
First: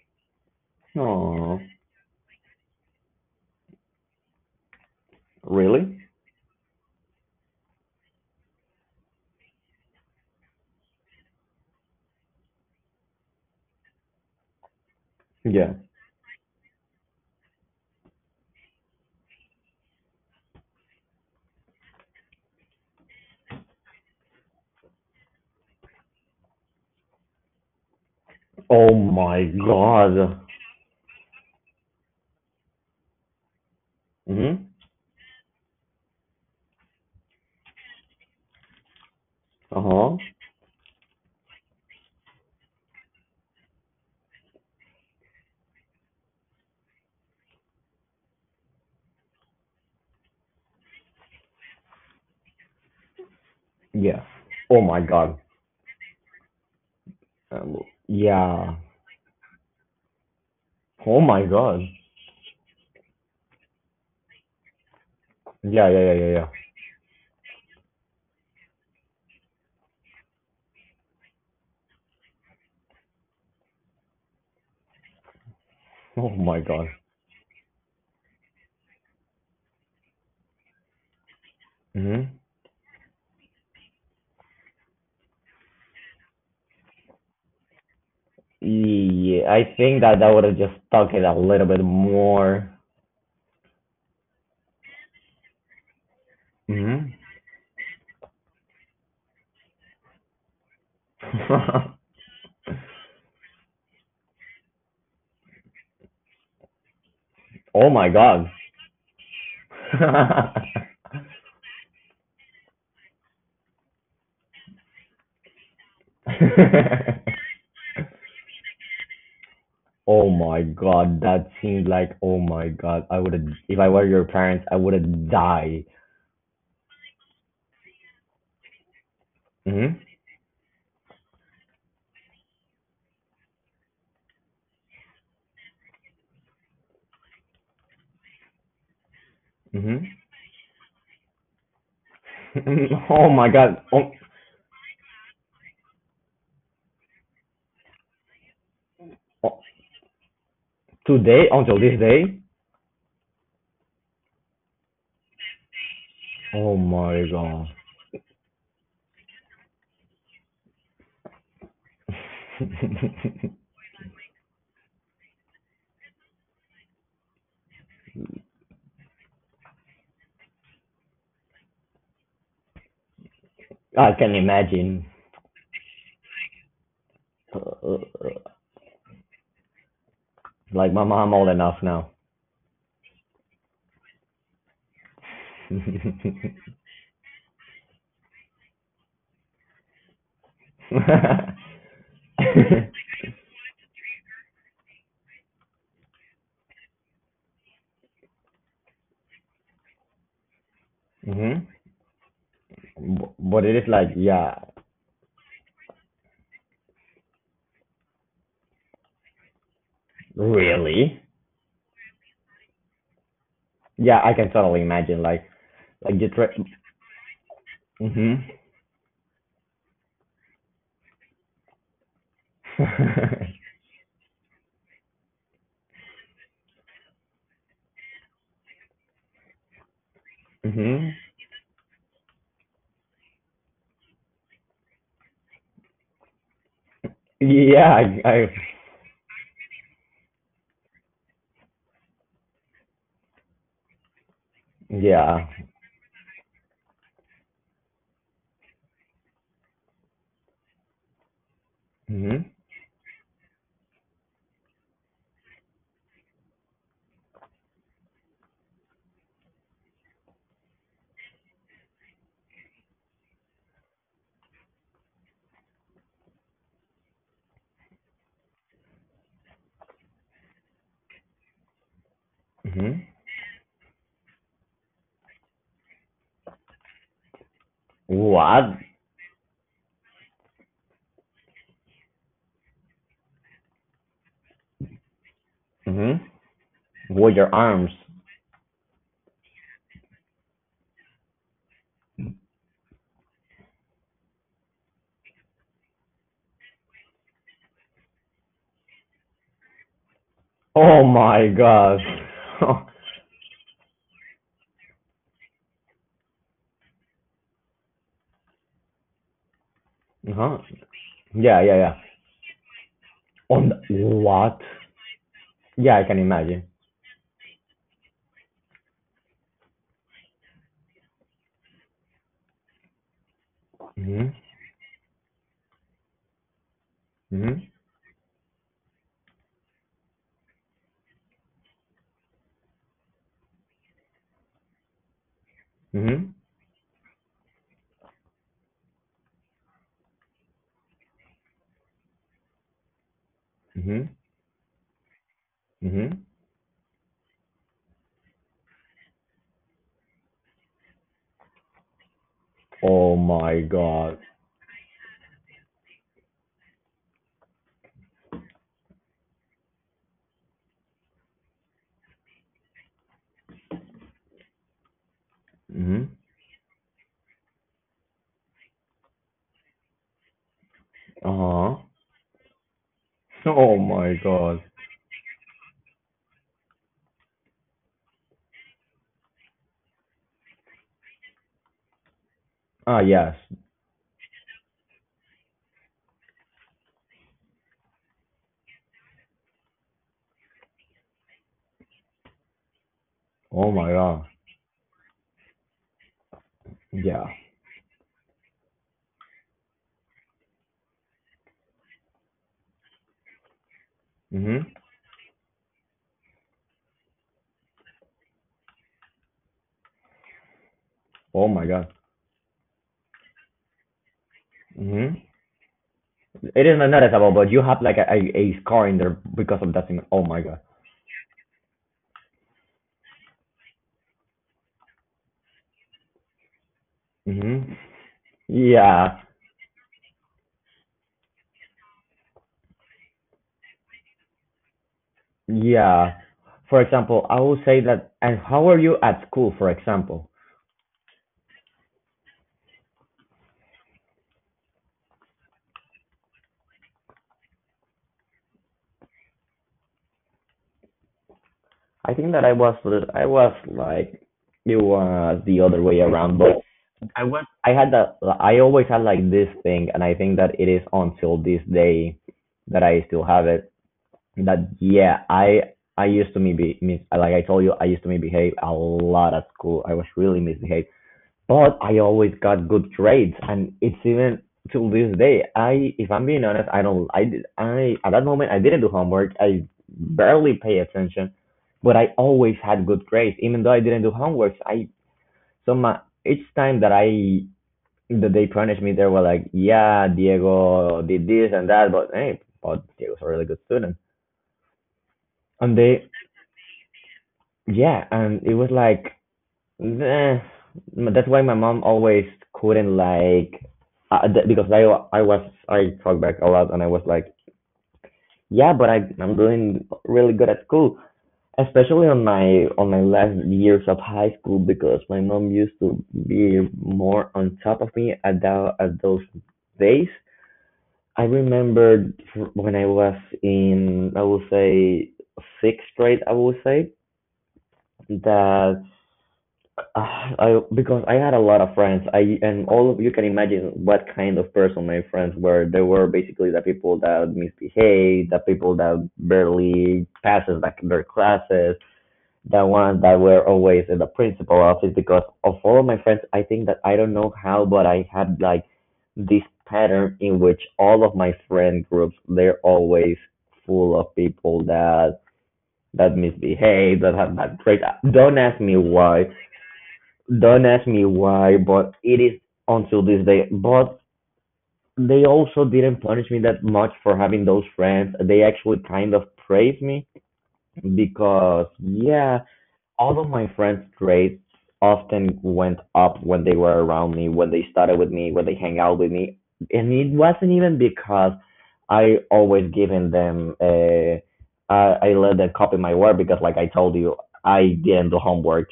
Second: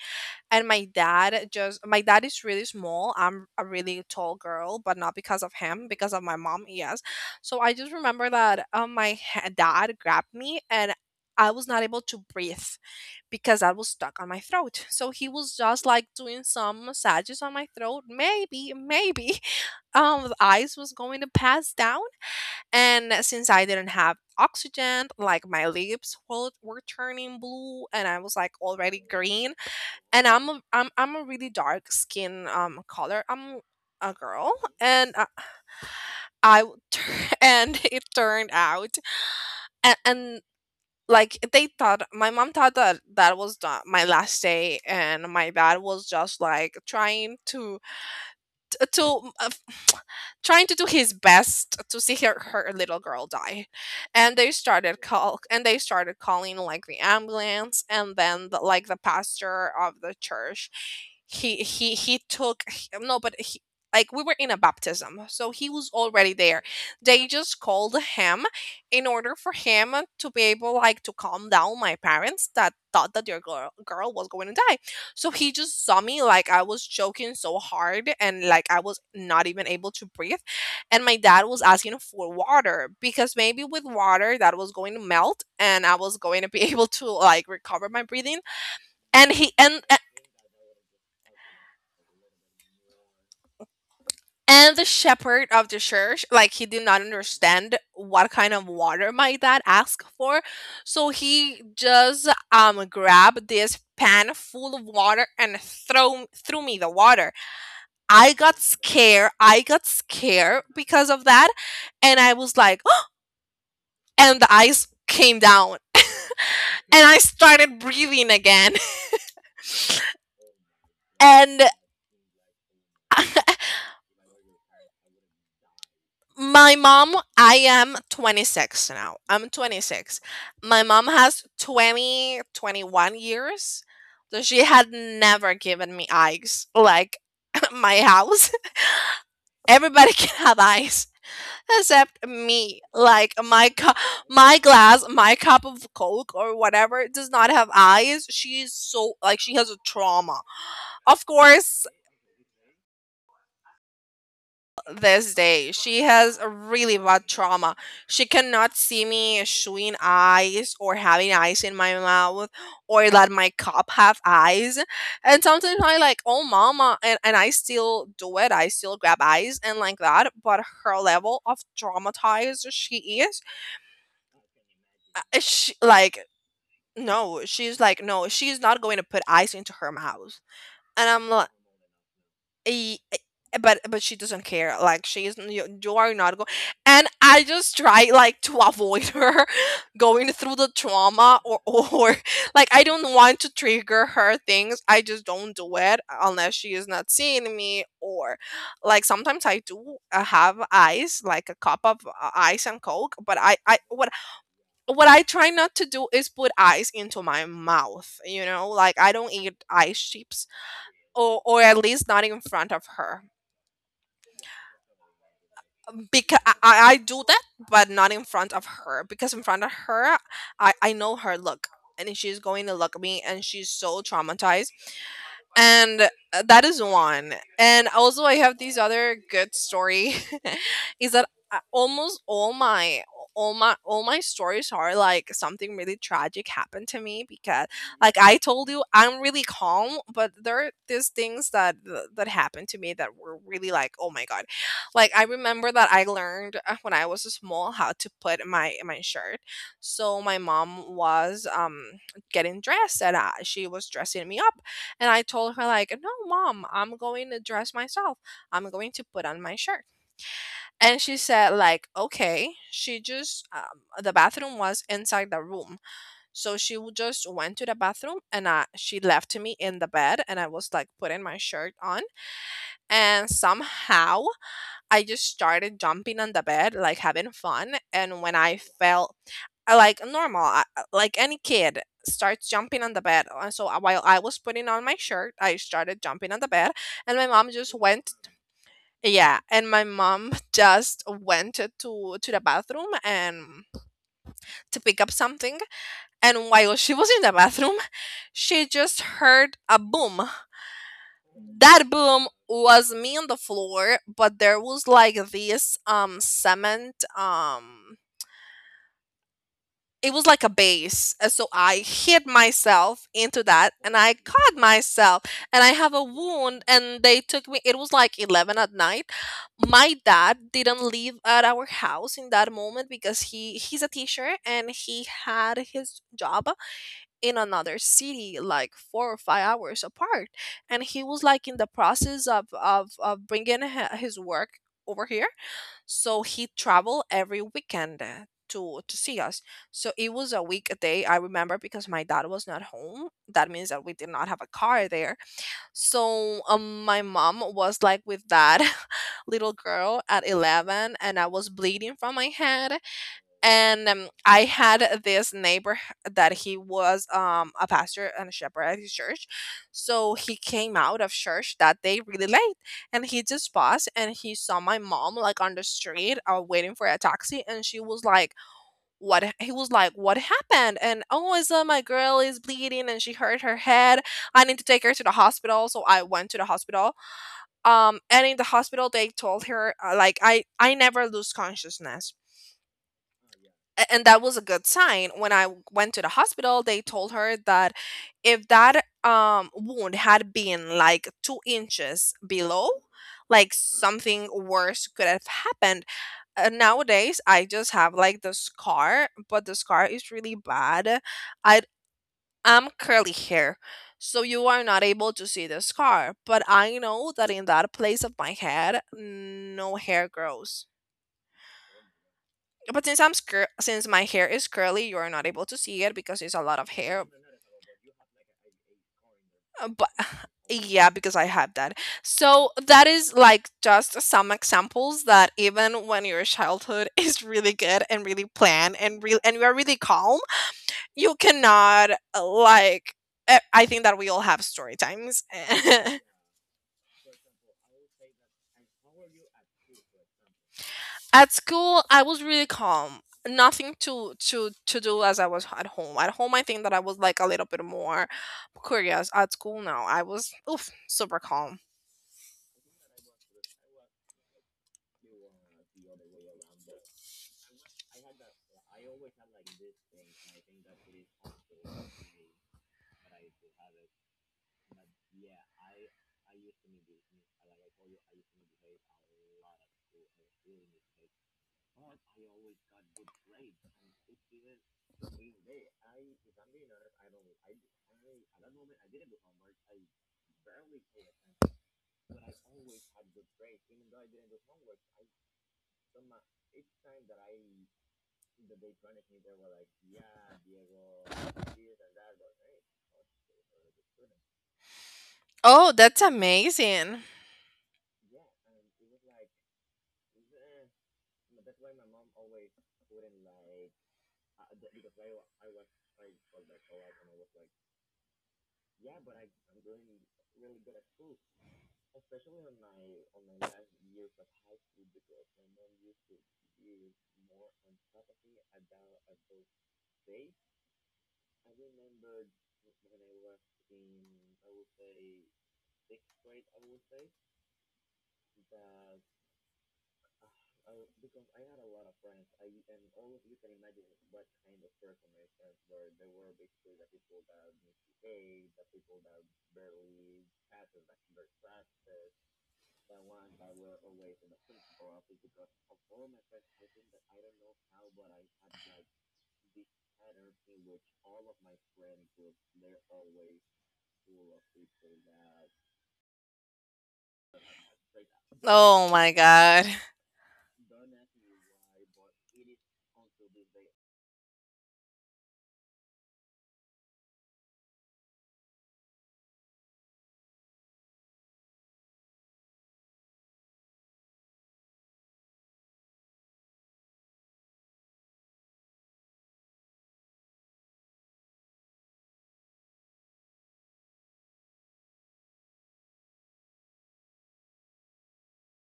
Speaker 2: And my dad
Speaker 1: Oh,
Speaker 2: just, my dad is really small. I'm a really tall girl, but not because of him,
Speaker 1: really?
Speaker 2: because of my mom. Yes. So I just remember that, my dad grabbed me, and I was not able to breathe because I was stuck on my throat. So he was
Speaker 1: Yeah.
Speaker 2: just like doing some massages on my throat. Maybe, maybe the ice was going to pass down. And since I didn't have oxygen, like, my lips were turning blue, and I was like
Speaker 1: Oh
Speaker 2: already
Speaker 1: my
Speaker 2: green. And
Speaker 1: god.
Speaker 2: I'm a really dark skin color. I'm a girl.
Speaker 1: Mm-hmm.
Speaker 2: And I w- and it turned out.
Speaker 1: Uh
Speaker 2: and,
Speaker 1: huh.
Speaker 2: and like they thought, my mom thought that that was my last day, and my dad was just like t- to mm, uh, trying to do his best to see her little girl die.
Speaker 1: Yeah.
Speaker 2: And
Speaker 1: Oh my god.
Speaker 2: they started calling like the ambulance,
Speaker 1: Um,
Speaker 2: and then,
Speaker 1: yeah.
Speaker 2: like, the pastor of the church.
Speaker 1: Oh my god.
Speaker 2: No, but he, like, we were in a baptism, so he was
Speaker 1: Yeah, yeah, yeah,
Speaker 2: already
Speaker 1: yeah, yeah.
Speaker 2: there. They just called him in order for him to be able like to calm down my parents, that thought that their girl was going to die. So he just saw me,
Speaker 1: Oh
Speaker 2: like, I
Speaker 1: my
Speaker 2: was
Speaker 1: god.
Speaker 2: choking so hard, and like I was not even able to breathe. And my dad was asking for
Speaker 1: Mm-hmm.
Speaker 2: water because, maybe with water, that was going to melt and I was going to be able to like recover my breathing. And
Speaker 1: Yeah, I think that that would have just stuck it a little bit more.
Speaker 2: and the shepherd of the church, like, he did not
Speaker 1: Mm-hmm.
Speaker 2: understand what kind of water my dad asked for. So he just grabbed this pan full of water and throw threw me the water.
Speaker 1: Oh my
Speaker 2: I
Speaker 1: god.
Speaker 2: got scared. I got scared because of that. And I was like, and the ice came down, and I started breathing again.
Speaker 1: Oh my god, that
Speaker 2: And
Speaker 1: seemed like — oh my god — I would have, if I were your parents, I would have died.
Speaker 2: my mom, I am 26 now. I'm
Speaker 1: Mhm.
Speaker 2: 26. My mom has 20, 21 years. So she had never given me ice, like, my house.
Speaker 1: Mhm.
Speaker 2: Everybody can have ice. Except me.
Speaker 1: Oh
Speaker 2: Like,
Speaker 1: my god. Oh,
Speaker 2: my glass, my cup of Coke or whatever, does not have eyes. She is so, like, she has a
Speaker 1: on,
Speaker 2: trauma. Of
Speaker 1: today,
Speaker 2: course,
Speaker 1: until this day.
Speaker 2: this day she has a
Speaker 1: Oh
Speaker 2: really bad
Speaker 1: my
Speaker 2: trauma.
Speaker 1: god.
Speaker 2: She cannot see me chewing eyes or having eyes in my mouth, or let my cup have eyes. And sometimes I, like, oh mama, and I still do it. I still grab eyes and like that. But her level of traumatized she is
Speaker 1: I can imagine.
Speaker 2: she, like no
Speaker 1: Uh,
Speaker 2: she's not going to put ice into her mouth,
Speaker 1: like,
Speaker 2: and
Speaker 1: my
Speaker 2: I'm
Speaker 1: mom
Speaker 2: like,
Speaker 1: old enough now.
Speaker 2: "E- e- but she doesn't care, like she is you are not going." And I just try like to avoid her going through the trauma, or like I don't want to trigger her things. I just don't do it unless she is not seeing me. Or like sometimes I do have ice, like a
Speaker 1: Mhm.
Speaker 2: cup of ice and Coke, but
Speaker 1: But
Speaker 2: I
Speaker 1: it is like, yeah,
Speaker 2: what I try not to do is put ice into my mouth, like I don't eat ice chips,
Speaker 1: really?
Speaker 2: or at least not in front of her,
Speaker 1: Yeah, I can totally imagine, like, like the
Speaker 2: because I,
Speaker 1: tra-
Speaker 2: I I do that, but not in
Speaker 1: mhm.
Speaker 2: front of her, because in front of her, I know her look, and she's going to look at me, and she's so traumatized. And that is one. And also I have these other good story. Is
Speaker 1: Mhm.
Speaker 2: that almost all my all my stories are like something really tragic happened to me, because
Speaker 1: Yeah,
Speaker 2: like I
Speaker 1: I
Speaker 2: told you, I'm really calm, but there are these things that happened to me that were really like, oh my god. Like I
Speaker 1: yeah.
Speaker 2: remember that I learned when I was small how to put my shirt. So my mom was
Speaker 1: Mhm.
Speaker 2: getting dressed, and she was dressing me up, and I told her like, "No, mom, I'm going to dress myself. I'm going to put on my shirt." And she said like, "Okay." She just, the bathroom was inside the room. So she just went to the bathroom, and she left me in the bed, and I was like putting my shirt on,
Speaker 1: Mhm.
Speaker 2: and somehow I just started jumping on the bed, like having fun. And when I
Speaker 1: What?
Speaker 2: felt, I, like normal, like any kid starts jumping on the bed. So while I was putting on my shirt, I started jumping
Speaker 1: Mhm.
Speaker 2: on the bed, and my mom
Speaker 1: With
Speaker 2: just
Speaker 1: your
Speaker 2: went.
Speaker 1: arms.
Speaker 2: Yeah, and my mom just went to the bathroom and to pick up something. And while she was in the bathroom, she just heard a boom.
Speaker 1: Oh my
Speaker 2: That
Speaker 1: gosh.
Speaker 2: boom was me on the floor, but there was like this cement, um, it was like a
Speaker 1: Uh-huh.
Speaker 2: base. And so
Speaker 1: Yeah,
Speaker 2: I
Speaker 1: yeah, yeah.
Speaker 2: hit myself into that,
Speaker 1: On
Speaker 2: and
Speaker 1: the,
Speaker 2: I cut
Speaker 1: what?
Speaker 2: myself, and I have
Speaker 1: Yeah,
Speaker 2: a
Speaker 1: I can
Speaker 2: wound,
Speaker 1: imagine.
Speaker 2: and they took me. It was like 11 at night. My dad didn't live at our house in that moment because he's a
Speaker 1: Mhm.
Speaker 2: teacher and he had his job in
Speaker 1: Mhm.
Speaker 2: another city, like 4 or 5 hours apart, and he was like in the process of bringing his work over here. So
Speaker 1: Mhm.
Speaker 2: he traveled every weekend to see us. So it was a weekday, I remember, because my dad was not home. That means that we did
Speaker 1: Mhm.
Speaker 2: not have a car there.
Speaker 1: Mhm.
Speaker 2: So my mom was like with that little girl at 11, and I was bleeding from my head.
Speaker 1: Oh my
Speaker 2: And
Speaker 1: god.
Speaker 2: I had this neighbor that he was a pastor and a shepherd at his church. So he came out of church that day really late, and he just paused, and he saw my mom like on the street,
Speaker 1: Mhm.
Speaker 2: waiting for a taxi, and she was like, "What?" He was like, "What happened? And oh, I saw my
Speaker 1: Uh-huh.
Speaker 2: girl is bleeding and she hurt her
Speaker 1: Oh
Speaker 2: head.
Speaker 1: my
Speaker 2: I need to
Speaker 1: god.
Speaker 2: take her to the hospital," so I went to the hospital. And in the hospital they told her, like I never lose consciousness,
Speaker 1: Ah, yes.
Speaker 2: and that was a good sign. When I went to the hospital, they told her that if that wound had been like 2 inches below, like
Speaker 1: Oh my
Speaker 2: something
Speaker 1: god.
Speaker 2: worse could have happened. Nowadays
Speaker 1: Yeah.
Speaker 2: I just have like the scar, but the scar is really bad. I am curly hair, so you are
Speaker 1: Mhm.
Speaker 2: not able to see the scar, but I know that in that place of my head no hair grows.
Speaker 1: Oh my god.
Speaker 2: But since I'm since my hair is curly, you are
Speaker 1: Mhm.
Speaker 2: not able to see it because it's a lot
Speaker 1: It
Speaker 2: of
Speaker 1: is not
Speaker 2: hair.
Speaker 1: noticeable, but you have like a scar in there because of
Speaker 2: But
Speaker 1: that thing. Oh my god.
Speaker 2: yeah, because I have that. So that is like just some examples that even when your childhood is really
Speaker 1: hmm
Speaker 2: good and really planned and real
Speaker 1: Yeah.
Speaker 2: and you are really calm, you cannot I think that we all have story times.
Speaker 1: Yeah. For example, I will say that. And how were you at school? For example,
Speaker 2: At school, I was really calm. Nothing to do, as I was at home. At home, I think that I was like a little bit more curious. At school, now I was, oof, super calm.
Speaker 1: I think that I was lit- I was like it was the other way around. But I was I had that I always had like this thing, and I think that it is until this day that I still have it. That, yeah, I used to maybe like I told you, I used to misbehave a lot at school. I was really misbehaved. But I always got good grades, and it's even till this day. I, if I'm being honest, I don't. I did. I At that moment, I didn't do homework. I barely pay attention, but I always had good grades, even though I didn't do homework. I so my each time that I that they punished me, they were like, "Yeah, Diego did this and that, but, hey, but Diego's a really good student,"
Speaker 2: Oh,
Speaker 1: and
Speaker 2: that's
Speaker 1: they —
Speaker 2: amazing.
Speaker 1: yeah, and it was like, "Nah." That's why my mom always couldn't, like, because I was I talk back a lot, and I was like, "Yeah, but I'm doing really good at school," especially on my last years of high school, because my mom used to be more on top of me at that at those days. I remember when I was in — I would say sixth grade, I would say — that, Ah, I because I had a lot of friends. I and all of you can imagine what kind of person my friends were. They were basically the people that misbehave, the people that barely passes like their classes, the ones that were always in the principal office. Because of all of my friends, I think that — I don't know how — but I had like this pattern in which all of my friend groups, they're always full of people that misbehave, that have bad traits. Don't ask me
Speaker 2: Oh my
Speaker 1: why.
Speaker 2: god.
Speaker 1: Don't ask me why, but it is until this day. But they also didn't punish me that much for having those friends. They actually kind of praised me because, yeah, all of my friends' grades often went up when they were around me, when they studied with me, when they hang out with me, and it wasn't even because I always given them uh, I let them copy my work, because, like I told you, I didn't do homework.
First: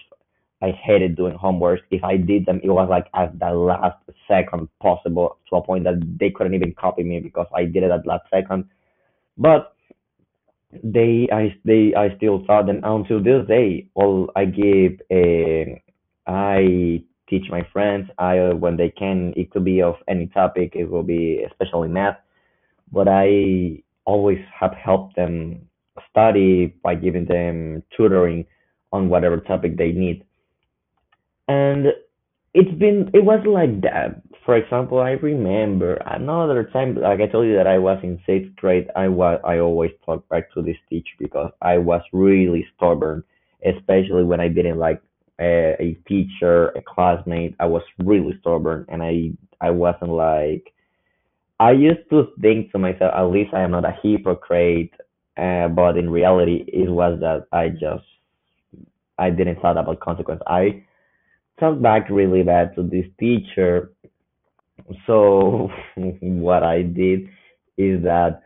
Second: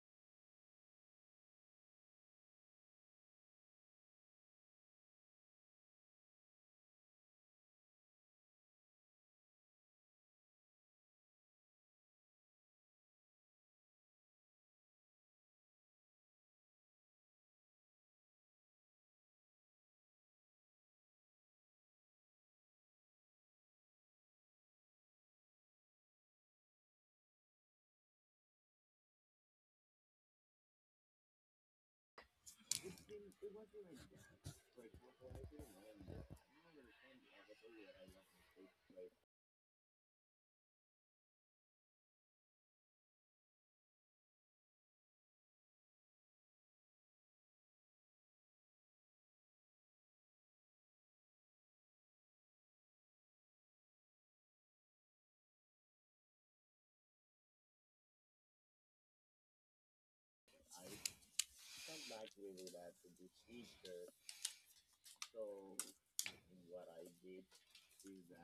Speaker 1: I hated doing homework. If I did them, it was like at the last second possible, to a point that they couldn't even copy me because I did it at last second. But they I still thought, and until this day, all I give I teach my friends. I When they can, it could be of any topic, it will be especially math, but I always have helped them study by giving them tutoring on whatever topic they need. And it was like that. For example, I remember another time, like I told you that I was in sixth grade. I always talked back to this teacher because I was really stubborn, especially when I didn't like a teacher, a classmate. I was really stubborn, and I wasn't like, I used to think to myself, at least I am not a hypocrite. But in reality, it was that I didn't thought about consequence. I talked back really bad to this teacher, so what I did is that,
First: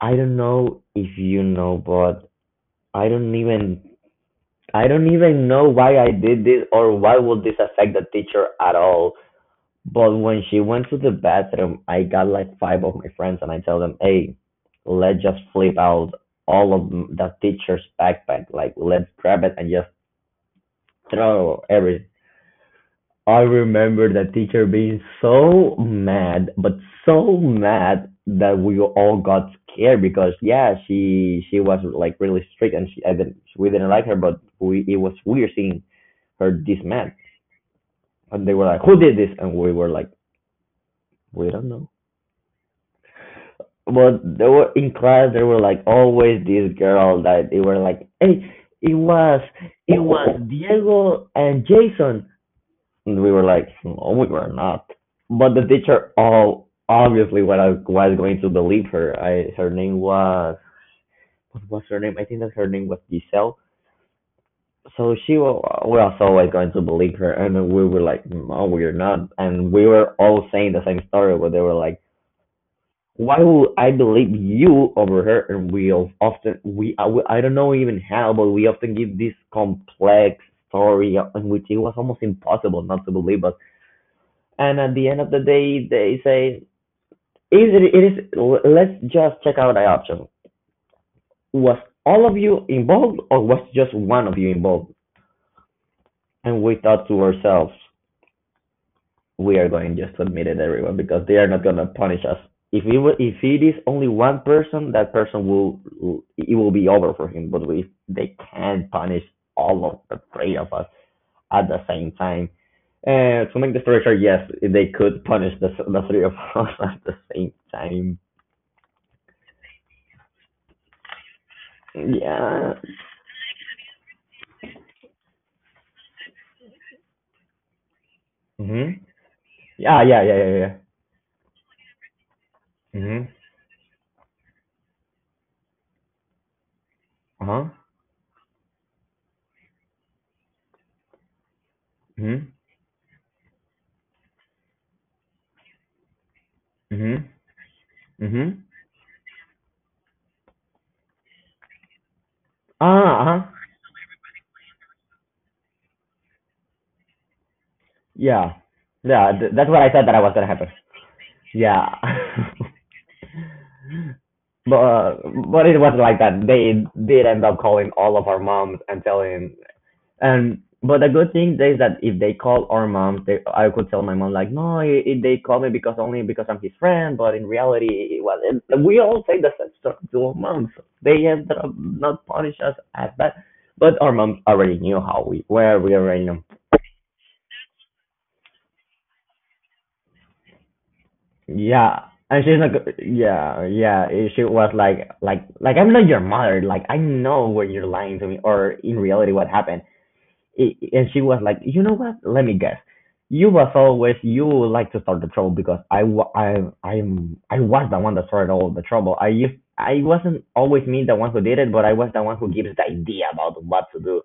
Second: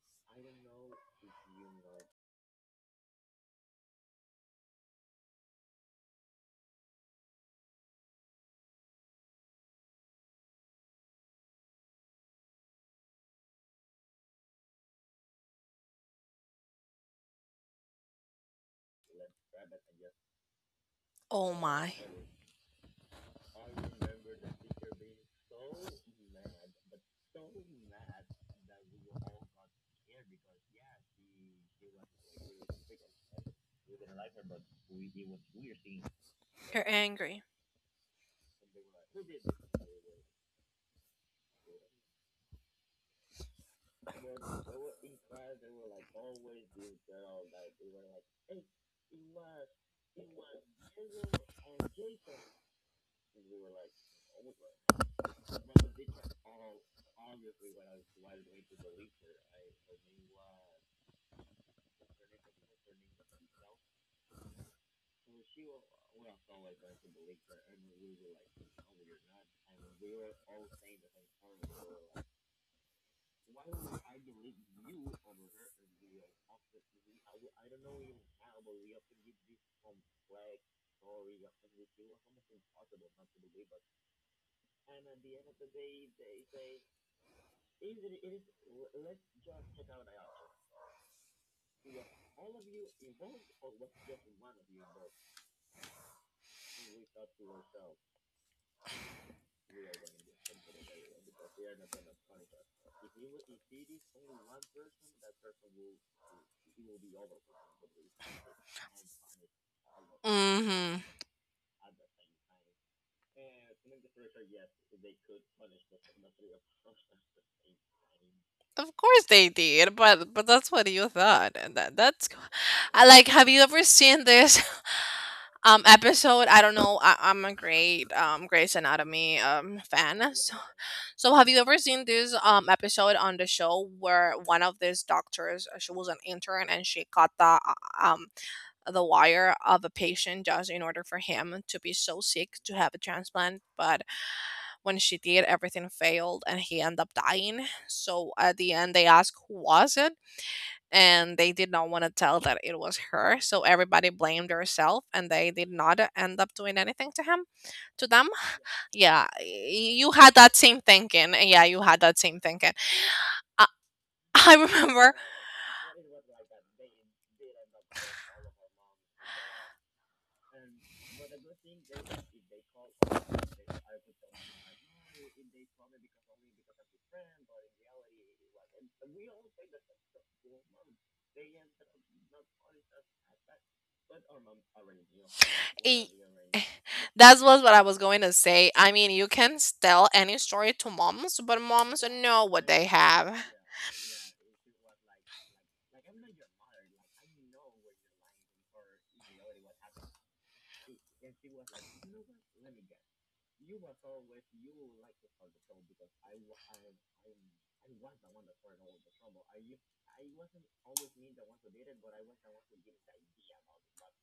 Speaker 1: I don't know if you know, but I don't even I don't even know why I did this, or why would this affect the teacher at all. But when she went to the bathroom, I got like five of my friends and I tell them, "Hey, let's just flip out all of the teacher's backpack. Like, let's grab it and just
Speaker 2: Oh
Speaker 1: throw
Speaker 2: my.
Speaker 1: every." I remember the teacher being so mad, but so mad that we all got scared, because yeah, she was like really strict, and she I didn't, we didn't like her, but we, it was weird seeing her this
Speaker 2: You're
Speaker 1: mad.
Speaker 2: angry.
Speaker 1: And they were like, "Who did this?" And we were like, "We don't know." But they were in class. They were like, always this girl that they were like, "Hey, it was it was Diego and Jason." And we were like, "No, we were not." But the teacher, all obviously, when I was going to believe her, I her name was, what was her name? I think that her name was Giselle. So she was, we was always going to believe her, and we were like, "No, we're not." And we were all saying the same story, but they were like, "Why would I believe you over her?" And we often we I don't know even how, but we often give this complex story in which it was almost impossible not to believe us. And at the end of the day, they say, is it, it is "Let's just check out the option, was all of you involved, or was just one of you involved?" And we thought to ourselves, we are going just to admit it everyone, because they are not going to punish us. If if it is only one person, that person it will be over for him, but we they can't punish all of the three of us
Speaker 2: Mm-hmm.
Speaker 1: at the same time. To make the story short, yes, they could punish the three of us at the same time.
Speaker 2: Of course they did, but that's what you thought. And That that's
Speaker 1: Yeah.
Speaker 2: I like. Have you ever seen this episode? I don't know. I'm a great Grey's
Speaker 1: Mm-hmm.
Speaker 2: Anatomy
Speaker 1: Yeah, yeah,
Speaker 2: fan.
Speaker 1: yeah,
Speaker 2: So,
Speaker 1: yeah, yeah.
Speaker 2: so have you ever seen this episode
Speaker 1: Mm-hmm.
Speaker 2: on the show where one of these doctors, she was an intern, and she cut
Speaker 1: Uh-huh.
Speaker 2: um the wire of a patient just in order for him to be so
Speaker 1: Mm-hmm.
Speaker 2: sick to have a transplant? But when she did, everything failed and he ended up
Speaker 1: Mm-hmm.
Speaker 2: dying. So at
Speaker 1: Mm-hmm.
Speaker 2: the end they ask, who was it? And they did not want to tell that it
Speaker 1: Ah,
Speaker 2: was her. So
Speaker 1: uh-huh.
Speaker 2: everybody blamed herself, and they did not end up doing anything to him, to them.
Speaker 1: Yeah.
Speaker 2: Yeah,
Speaker 1: Yeah, that's what I thought
Speaker 2: you
Speaker 1: that I was
Speaker 2: had
Speaker 1: gonna
Speaker 2: that
Speaker 1: happen.
Speaker 2: same thinking. Yeah, you
Speaker 1: Yeah.
Speaker 2: had that same thinking. I, I
Speaker 1: but
Speaker 2: remember.
Speaker 1: uh, but it was like that. They did end up calling all of our moms and telling. And but the good thing is that if they call our moms, they, I could tell my mom like, "No, I they call me because only because I'm his friend." But in reality, well, and we all say the same stuff to our moms. They ended up not punish us as bad, but our moms already knew how we were. We
Speaker 2: Y-
Speaker 1: already know.
Speaker 2: that was what I was going to say. I mean, you can tell any story to moms, but
Speaker 1: Yeah.
Speaker 2: moms
Speaker 1: And
Speaker 2: know
Speaker 1: she's
Speaker 2: what they
Speaker 1: like,
Speaker 2: have.
Speaker 1: yeah, yeah. She was like, "I'm not your mother. Like, I know when you're lying to me, or in reality, what happened." And she was like, "You know what? Let me guess. You was always, you like to start the trouble, because I'm, I was the one that started all the trouble." I wasn't always me the one who did it, but I was the one who gives the idea about what to do.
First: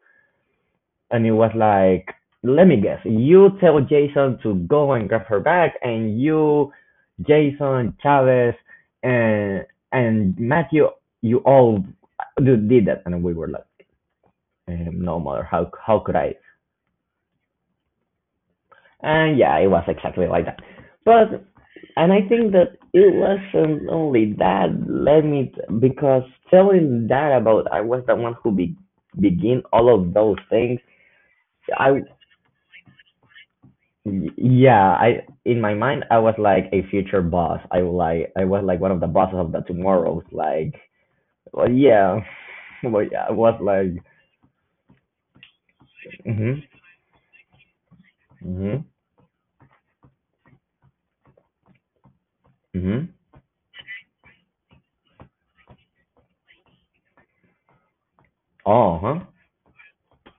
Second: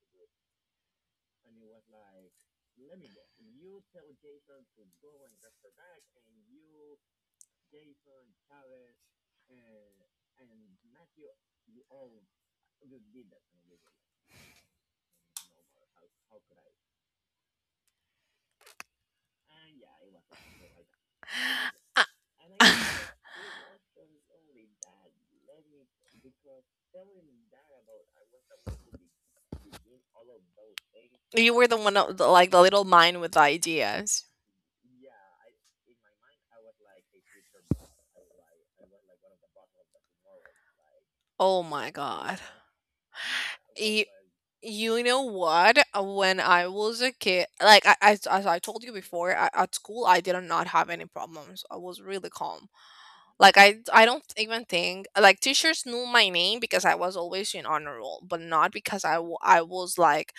Speaker 1: And it was like, "Let me guess. You tell Jason to go and grab her bag, and you, Jason, Chavez, and Matthew, you all did that." And we were like, "Um, no, mother, how could I?" And yeah, it was exactly like that. But, and I think
Speaker 2: I-
Speaker 1: that it wasn't only that led me because telling that about I was the one who begin all of those things.
Speaker 2: you were the one,
Speaker 1: I
Speaker 2: like the little mind with the ideas.
Speaker 1: Yeah, I in my mind I was like a future boss. I was like one of the bosses of the tomorrows. Like,
Speaker 2: Oh
Speaker 1: well,
Speaker 2: my
Speaker 1: yeah.
Speaker 2: god.
Speaker 1: Well, yeah, I was like,
Speaker 2: You, you know what? When
Speaker 1: mhm,
Speaker 2: I was a kid, like I, as I
Speaker 1: mhm,
Speaker 2: told you before, I, at school, I did not have any problems. I was really calm.
Speaker 1: mhm,
Speaker 2: Like I don't even think like teachers knew my name because I was always in honor roll, but not
Speaker 1: oh
Speaker 2: because
Speaker 1: huh,
Speaker 2: I was like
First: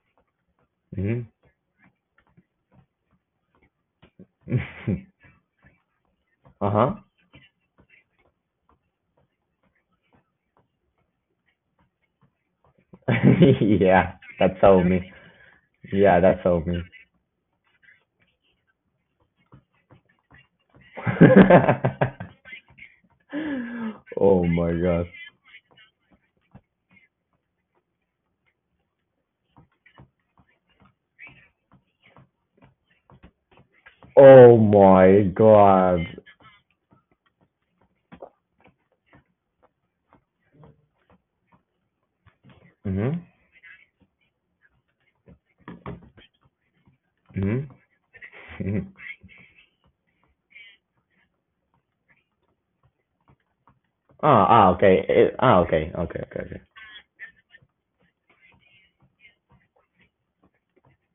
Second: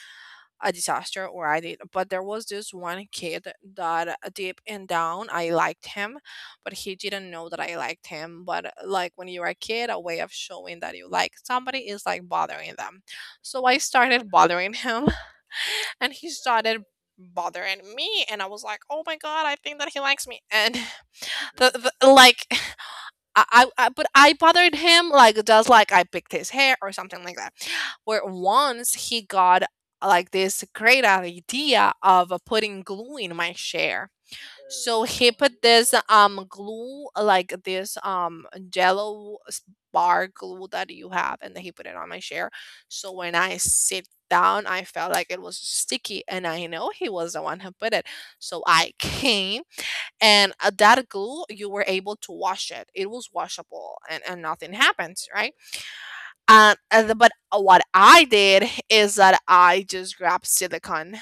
Speaker 2: a
Speaker 1: mhm,
Speaker 2: disaster or I did. But there was this one kid that deep and down I liked him,
Speaker 1: uh
Speaker 2: but he
Speaker 1: huh.
Speaker 2: didn't know that I liked him. But like when you're a kid, a way of showing that you like somebody is like bothering them. So I
Speaker 1: Yeah.
Speaker 2: started
Speaker 1: That's
Speaker 2: bothering
Speaker 1: all
Speaker 2: him
Speaker 1: me.
Speaker 2: and
Speaker 1: Yeah,
Speaker 2: he
Speaker 1: that's helped
Speaker 2: started
Speaker 1: me.
Speaker 2: bothering me, and I was like, "Oh my god, I think that he likes me." And the like I but I
Speaker 1: Oh
Speaker 2: bothered
Speaker 1: my
Speaker 2: him
Speaker 1: god.
Speaker 2: like just like I picked his hair or something like that. Where once he got like this great idea of putting glue in my chair.
Speaker 1: Oh
Speaker 2: So
Speaker 1: my
Speaker 2: he put this
Speaker 1: god.
Speaker 2: glue, like this jello bar glue that you have, and then he put it on my chair. So
Speaker 1: Mhm.
Speaker 2: when I sit down, I felt like it was sticky, and I know he was the one who
Speaker 1: Mhm.
Speaker 2: put it. So I
Speaker 1: Mhm.
Speaker 2: came, and that glue you were able to wash it, it was washable, and
Speaker 1: Ah, ah,
Speaker 2: nothing
Speaker 1: okay.
Speaker 2: happened, right?
Speaker 1: Ah, okay. Okay, okay, okay.
Speaker 2: And the- but what I did is that I just grabbed silicone,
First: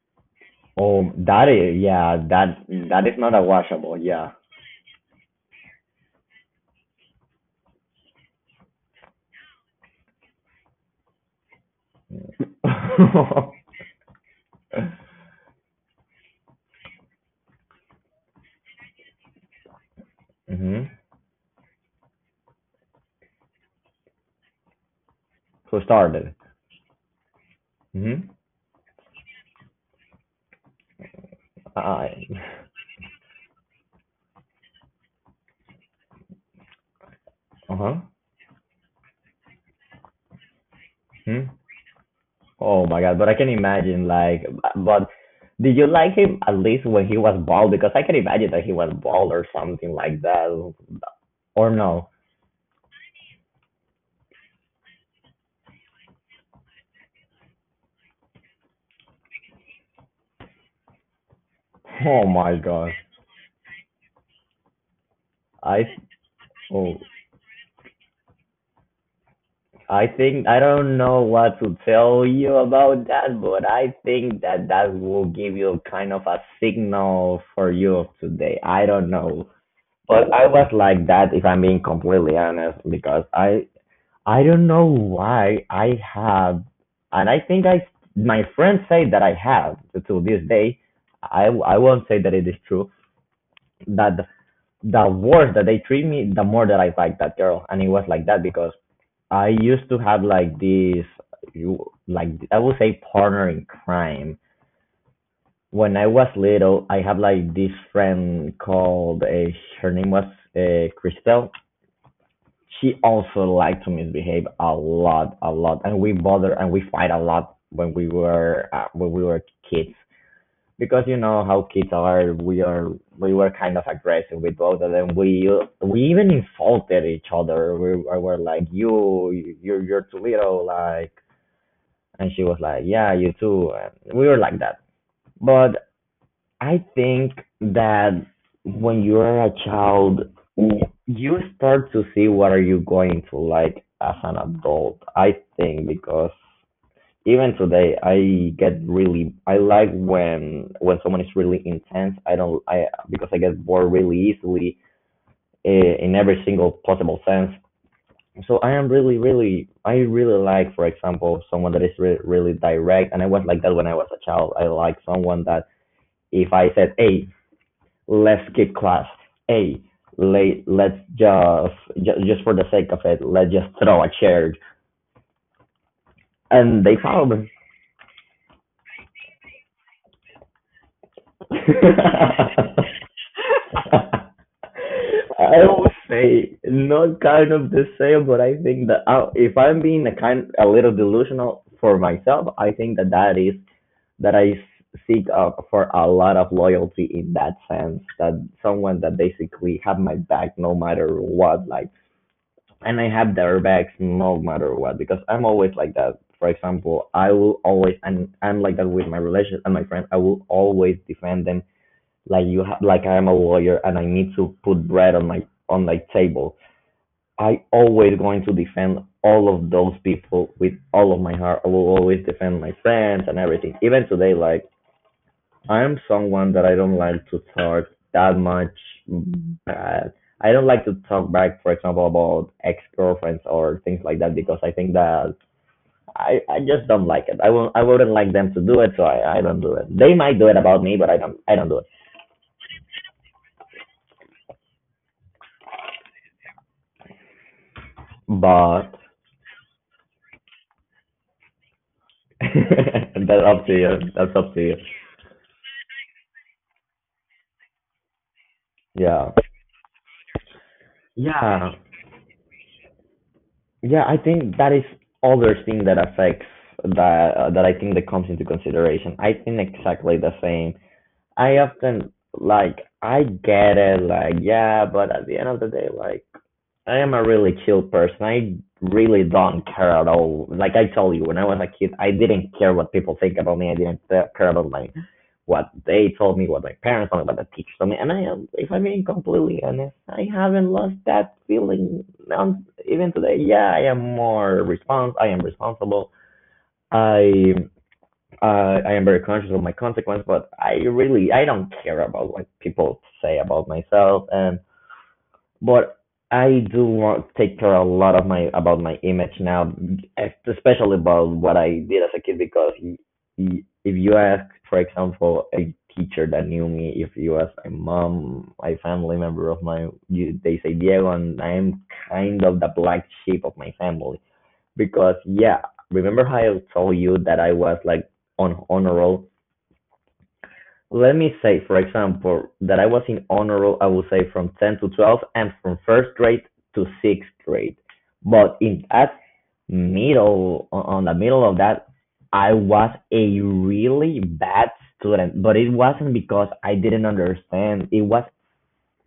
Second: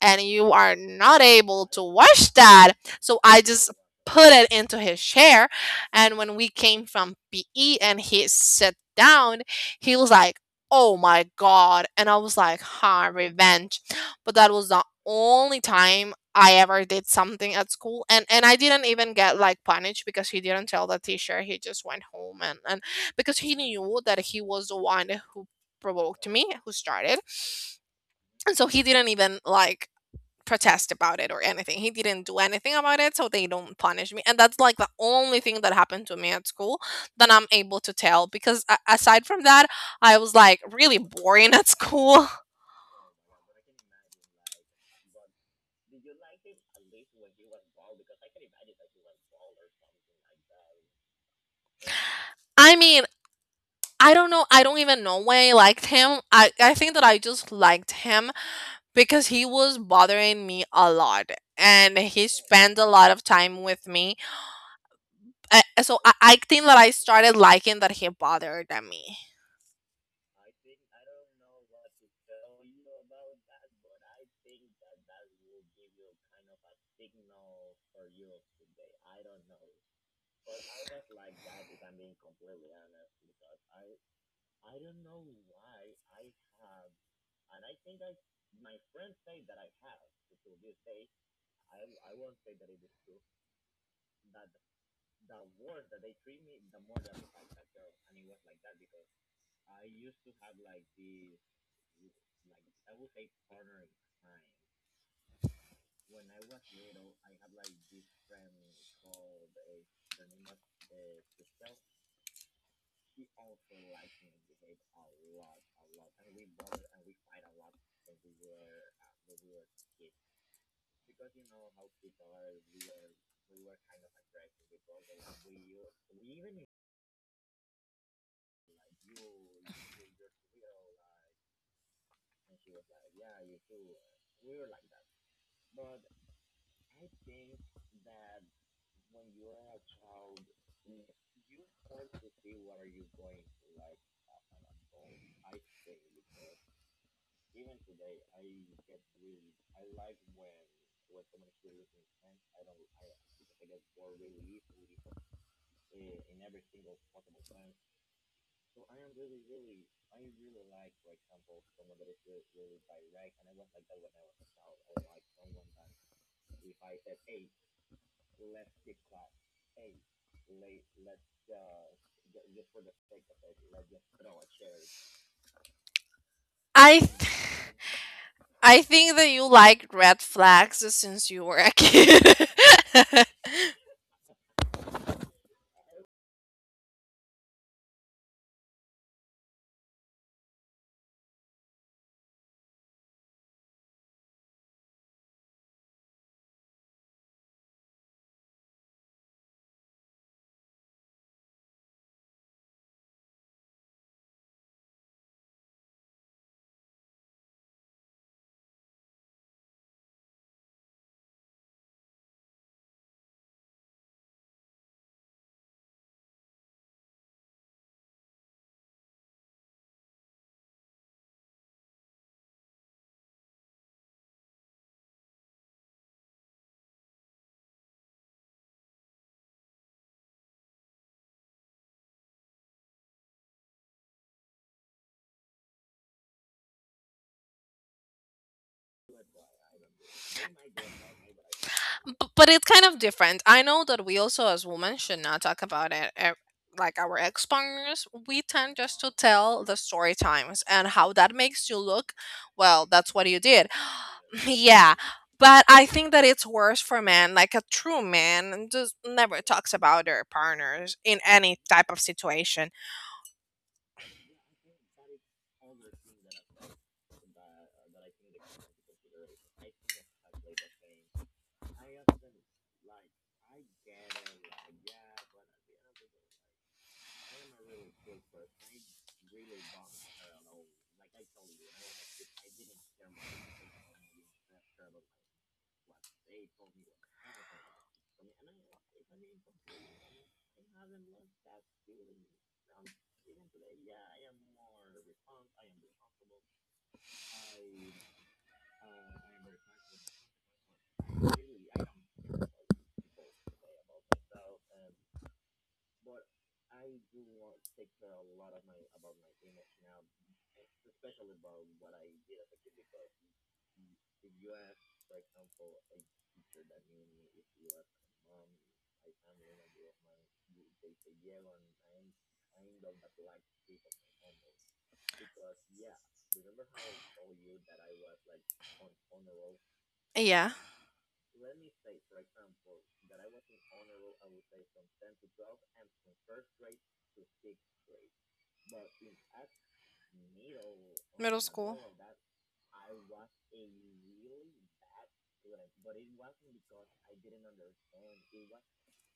Speaker 2: and you are
Speaker 1: Oh,
Speaker 2: not
Speaker 1: that
Speaker 2: able
Speaker 1: is,
Speaker 2: to
Speaker 1: yeah.
Speaker 2: wash that.
Speaker 1: That is
Speaker 2: So
Speaker 1: not
Speaker 2: I
Speaker 1: a
Speaker 2: just
Speaker 1: washable.
Speaker 2: put
Speaker 1: Yeah.
Speaker 2: it into his chair. And when we came from PE and he sat down, he was like, "Oh my god." And I was like, "Huh, revenge." But that was the only time I ever did something at school. And I didn't even get like punished because he didn't tell
Speaker 1: Mhm.
Speaker 2: the teacher. He just went home, and because he knew that he was the one who
Speaker 1: So
Speaker 2: provoked
Speaker 1: started.
Speaker 2: me, who started.
Speaker 1: Mhm.
Speaker 2: And so he didn't even like protest about it or anything. He
Speaker 1: I.
Speaker 2: didn't do anything about it, so they don't punish me. And that's like the only thing that happened to me at school that I'm
Speaker 1: Uh
Speaker 2: able to
Speaker 1: huh.
Speaker 2: tell, because aside from that, I was like really boring
Speaker 1: Mhm.
Speaker 2: at school.
Speaker 1: Oh my god. But I can imagine like, but did you like him at least when he was bald? Because I can imagine that he was bald or something like that. Or no.
Speaker 2: I mean, I don't know. I don't even know why I liked him. I think that I just liked him because he was bothering me a lot and
Speaker 1: Oh
Speaker 2: he
Speaker 1: my
Speaker 2: spent a
Speaker 1: god.
Speaker 2: lot of time with me.
Speaker 1: I
Speaker 2: So I think that I
Speaker 1: Oh,
Speaker 2: started liking that he bothered me.
Speaker 1: I think, I don't know what to tell you about that, but I think that that will give you kind of a signal for you of today. I don't know, but I was like that, if I'm being completely honest, because I don't know why I have, and I think, I, my friends say that I have, to this day. I won't say that it is true, that the worse that they treat me, the more that I like that girl. And it was like that because I used to have like this, you, like I would say, partner in crime. When I was little, I had like this friend called her name was Christelle. She also liked to misbehave a lot, and we bother and we fight a lot when we were kids, because you know how kids are, we were kind of aggressive with both of them. We even insulted each other. We were like, "You, you're too little," like, and she was like, "Yeah, you too." And we were like that. But I think that when you are a child, you start to see what are you going to like as an adult. I think because even today I get really, I like when someone is really intense. I don't I Because I get bored really easily, in every single possible sense. So I am really, really, I really like, for example, someone that is really direct. And I was like that when I was a child. I like someone that if I said, "Hey, let's skip class, hey, let's just, just for the sake of it, let's just throw a chair," and they
Speaker 2: I.
Speaker 1: follow me.
Speaker 2: I think that you like red flags since you were a kid.
Speaker 1: I would say not kind of the same, but I think that I, if I'm being a kind a little delusional for myself, I think that that is that I seek for a lot of loyalty, in that sense that someone that basically have my back no matter what, like, and I have their backs no matter what, because I'm always like that. For example, I will always, and I'm like that with my relationship and my friends. I will always defend them, like, like I am a lawyer and I need to put bread on my table. I always going to defend all of those people with all of my heart. I will always defend my friends and everything. Even today, like, I am someone that I don't like to talk that much bad. I don't like to talk back, for example, about ex girlfriends or things like that, because I think that I just don't like it. I wouldn't like them to do it, so I don't do it. They might do it about me, but I don't do it.
Speaker 2: But it's kind of different. I know that we also, as women, should not talk about it. Eh, like our ex partners, we tend just
Speaker 1: But
Speaker 2: to tell the story times and how that makes you look. Well, that's what you
Speaker 1: that's
Speaker 2: did.
Speaker 1: up to you. That's up to you.
Speaker 2: Yeah. But I think that it's worse for men. Like a true man just
Speaker 1: Yeah.
Speaker 2: never talks about their partners in any
Speaker 1: Yeah.
Speaker 2: type of situation.
Speaker 1: Yeah, I think that is other thing that affects, that that I think that comes into consideration. I think exactly the same. I often like, I get it, like, yeah, but at the end of the day, like, I am a really chill person. I really don't care at all. Like I told you, when I was a kid, I didn't care what people think about me. I didn't care about my, what they told me, what my parents told me, what the teachers told me. And I, if I'm being completely honest, I haven't lost that feeling. Even today, yeah, I am more respons. I am responsible. I, I am very conscious of my consequence, but I really, I don't care about what people say about myself. And But I do want to take care a lot of my about my image now, especially about what I did as a kid. Because if you ask, for example, a teacher that knew me, if you ask my mom, my family member they say Diego, and I'm kind of the black sheep of my family. Because yeah, remember how I told you that I was like on honor roll.
Speaker 2: Yeah.
Speaker 1: Let me say, for example, that I was in honor roll, I would say from 10 to 12 and from first grade to sixth grade. But in that middle, on the
Speaker 2: Middle
Speaker 1: middle of
Speaker 2: school.
Speaker 1: that, I was a really bad student. But it wasn't because I didn't understand.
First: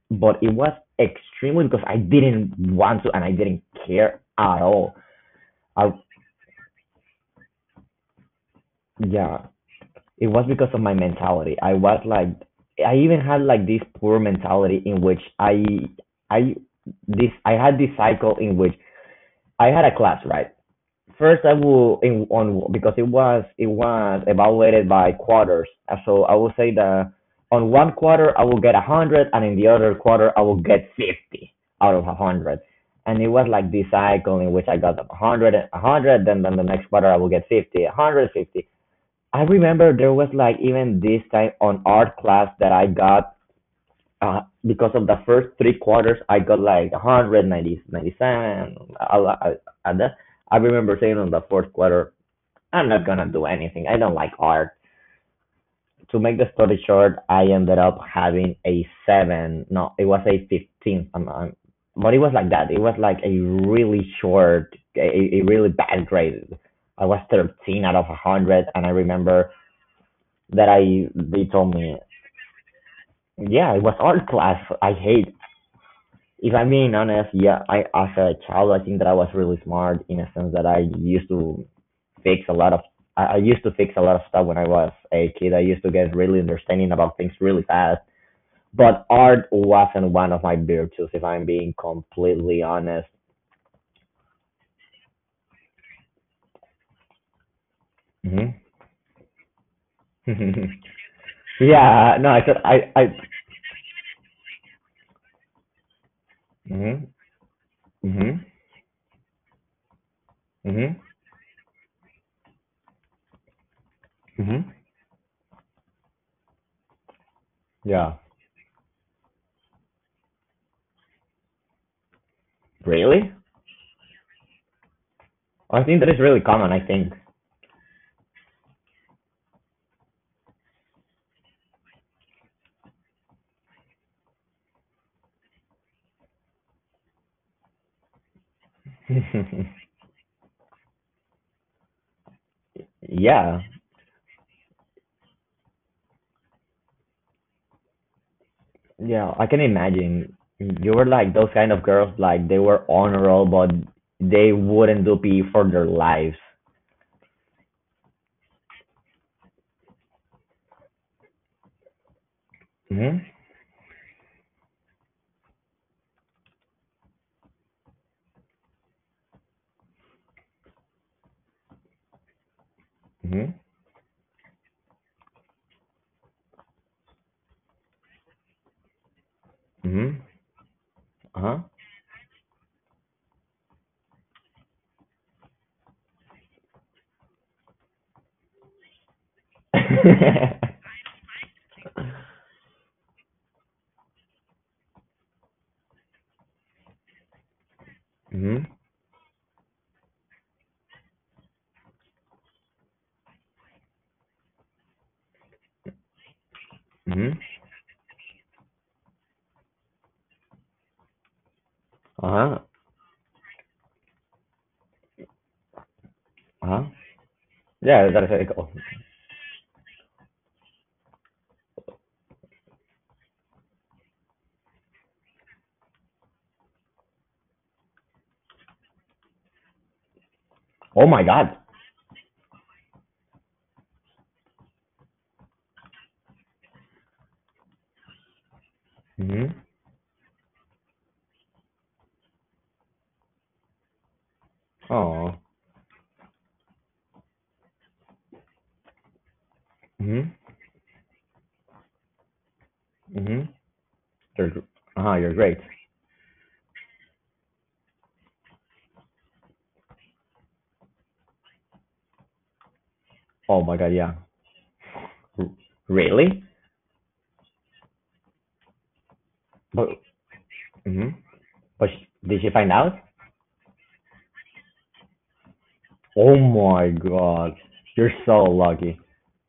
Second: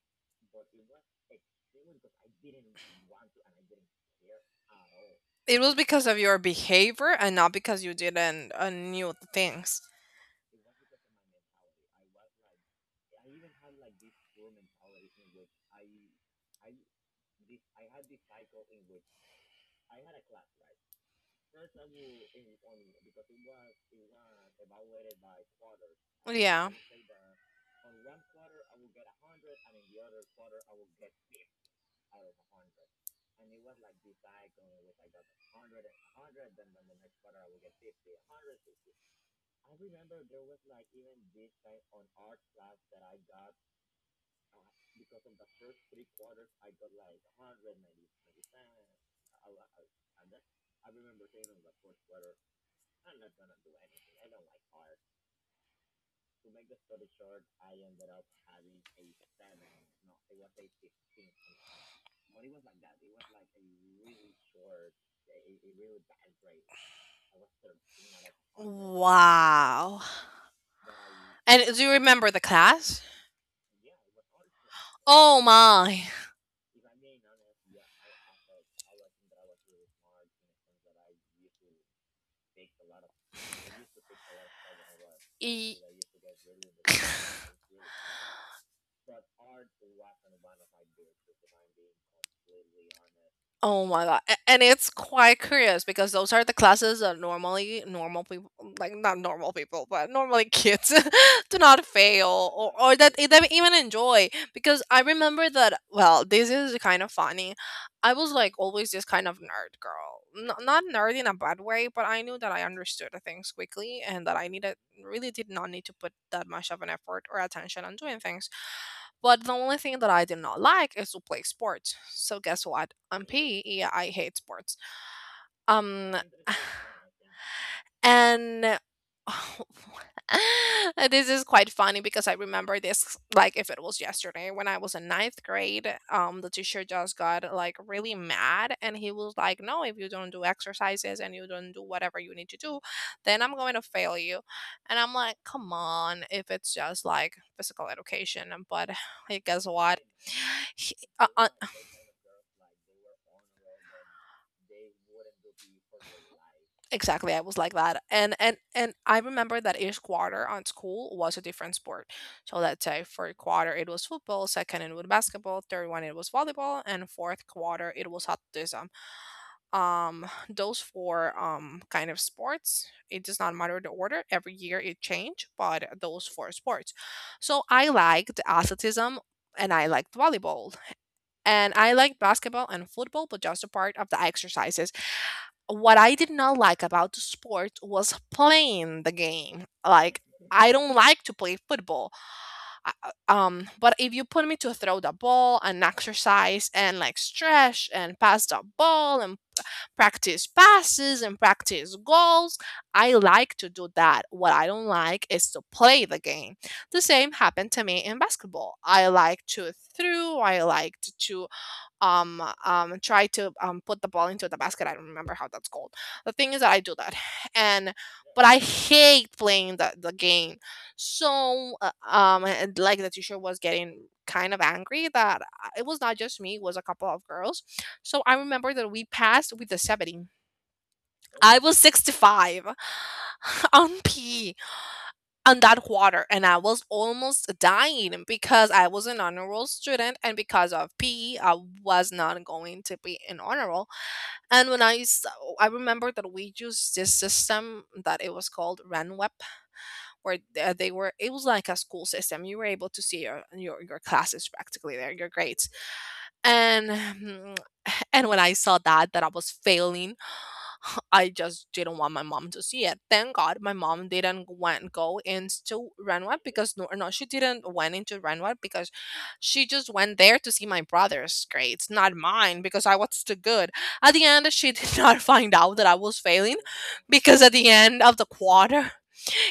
Speaker 1: But it was extremely because I didn't want to and I didn't care at all.
Speaker 2: It was
Speaker 1: I,
Speaker 2: because of your behavior and not because you didn't knew the
Speaker 1: yeah.
Speaker 2: things.
Speaker 1: It was because of my mentality. I even had like this poor mentality in which I, I had this cycle in which I had a class, right? First, I will in on because it was evaluated by quarters. So I will
Speaker 2: Yeah.
Speaker 1: say that on one quarter I will get 100, and in the other quarter I will get 50 out of 100. And it was like this cycle in which I got 100, 100, then the next quarter I will get 50, 100, 50. I remember there was like even this time on art class that I got uh, because of the first three quarters I got like 190, 97. I, I remember saying on the fourth quarter, I'm not gonna do anything. I don't like art. To make the story short, I ended up having a seven. No, it was a 15. But it was like that. It was like a really short, a, a really bad grade. I was 13 out of 100, and I remember
Speaker 2: Wow.
Speaker 1: that I they
Speaker 2: And
Speaker 1: told
Speaker 2: do you
Speaker 1: me.
Speaker 2: remember the class?
Speaker 1: Yeah, it was art class. I hate,
Speaker 2: Oh my.
Speaker 1: if I'm being honest. Yeah, I as a child I think that I was really smart in a sense that I used to fix a lot of I used to fix a lot of stuff when I was a kid. I
Speaker 2: E-
Speaker 1: used to get really understanding about things really fast, but art wasn't one of my virtues, if I'm being completely honest.
Speaker 2: Oh my god. And it's quite curious because those are the classes that normally normal people
Speaker 1: Hmm.
Speaker 2: like, not normal people, but normally kids do not
Speaker 1: Yeah, no, I
Speaker 2: fail
Speaker 1: said I
Speaker 2: or
Speaker 1: I
Speaker 2: that they don't even enjoy. Because I remember that, well, this is kind
Speaker 1: Mhm,
Speaker 2: of funny. I
Speaker 1: mhm,
Speaker 2: was like always this kind of nerd girl. Not
Speaker 1: mhm,
Speaker 2: nerd in a bad way, but I knew that I understood the things quickly and that I
Speaker 1: mhm.
Speaker 2: needed really did not need to put that much of an effort or attention on
Speaker 1: Yeah.
Speaker 2: doing things. But the only thing that I did not like is to play sports. So guess what? I'm
Speaker 1: Really?
Speaker 2: P. Yeah, I hate sports.
Speaker 1: I think that
Speaker 2: Um,
Speaker 1: is really common, I think.
Speaker 2: And this is quite funny because I remember this like if it was yesterday when I was in 9th grade. The teacher just got like really mad, and he was like, "No, if you don't do exercises and you don't do whatever you need to do, then I'm
Speaker 1: Yeah,
Speaker 2: going to fail you." And I'm like, "Come on, if it's just like physical education." But
Speaker 1: yeah, I
Speaker 2: guess
Speaker 1: can
Speaker 2: what?
Speaker 1: imagine.
Speaker 2: He,
Speaker 1: You were
Speaker 2: uh,
Speaker 1: like
Speaker 2: uh,
Speaker 1: those kind of girls, like they were honorable, but they wouldn't do PE for their lives.
Speaker 2: Exactly, I was like that, and I remember that each quarter on school was a different sport. So let's say
Speaker 1: Mhm,
Speaker 2: for quarter it was football, second it was basketball, third one it was volleyball, and fourth quarter it was athleticism. Those four kind of sports. It does not
Speaker 1: mhm,
Speaker 2: matter the order. Every year it changed, but those four sports. So I liked athleticism and I liked
Speaker 1: mhm,
Speaker 2: volleyball
Speaker 1: uh huh.
Speaker 2: and I liked basketball and football, but just a part of the exercises. What I did not like about the sport was playing the game. Like, I don't like to play football. But if you put me to throw the ball and exercise and like stretch and pass the
Speaker 1: Mhm,
Speaker 2: ball and practice passes and practice goals, I like to do that. What I don't like is to play the game. The same
Speaker 1: mhm,
Speaker 2: happened to me in basketball. I like to throw. I like to
Speaker 1: uh huh,
Speaker 2: try to put the ball into the basket. I don't remember how that's called. The thing is that
Speaker 1: uh
Speaker 2: I
Speaker 1: huh.
Speaker 2: do that, and
Speaker 1: Yeah, that's
Speaker 2: but I
Speaker 1: like, oh,
Speaker 2: hate playing the game. So like, the teacher was getting kind of angry that it was not just me, it was a couple of girls. So I remember that we passed with the 70.
Speaker 1: oh my
Speaker 2: I
Speaker 1: god.
Speaker 2: was 65. On P on that quarter, and I was almost dying because I was an honor
Speaker 1: Mhm.
Speaker 2: roll student, and because of PE I was not going to be an honor roll. And when I s-
Speaker 1: Oh.
Speaker 2: I remember that we used this system that it was called RanWeb where
Speaker 1: Mhm.
Speaker 2: they were it was like a school system. You were able to see your
Speaker 1: Mhm.
Speaker 2: your classes
Speaker 1: You're, gr-
Speaker 2: practically there,
Speaker 1: uh-huh,
Speaker 2: your
Speaker 1: you're great.
Speaker 2: grades and and when I saw that that I was failing, I just didn't want my mom to see it. Thank God
Speaker 1: Oh
Speaker 2: my
Speaker 1: my god,
Speaker 2: mom
Speaker 1: yeah.
Speaker 2: didn't went go
Speaker 1: R-
Speaker 2: into Renweb,
Speaker 1: Really?
Speaker 2: because no, no, she didn't went into Renweb because she
Speaker 1: But.
Speaker 2: just went there to see my
Speaker 1: Mhm.
Speaker 2: brother's grades,
Speaker 1: But
Speaker 2: not
Speaker 1: did she
Speaker 2: mine,
Speaker 1: find
Speaker 2: because I
Speaker 1: out?
Speaker 2: was too good. At the end, she did not find out that I was
Speaker 1: Oh
Speaker 2: failing,
Speaker 1: my
Speaker 2: because at
Speaker 1: god,
Speaker 2: the end
Speaker 1: you're
Speaker 2: of the
Speaker 1: so
Speaker 2: quarter,
Speaker 1: lucky.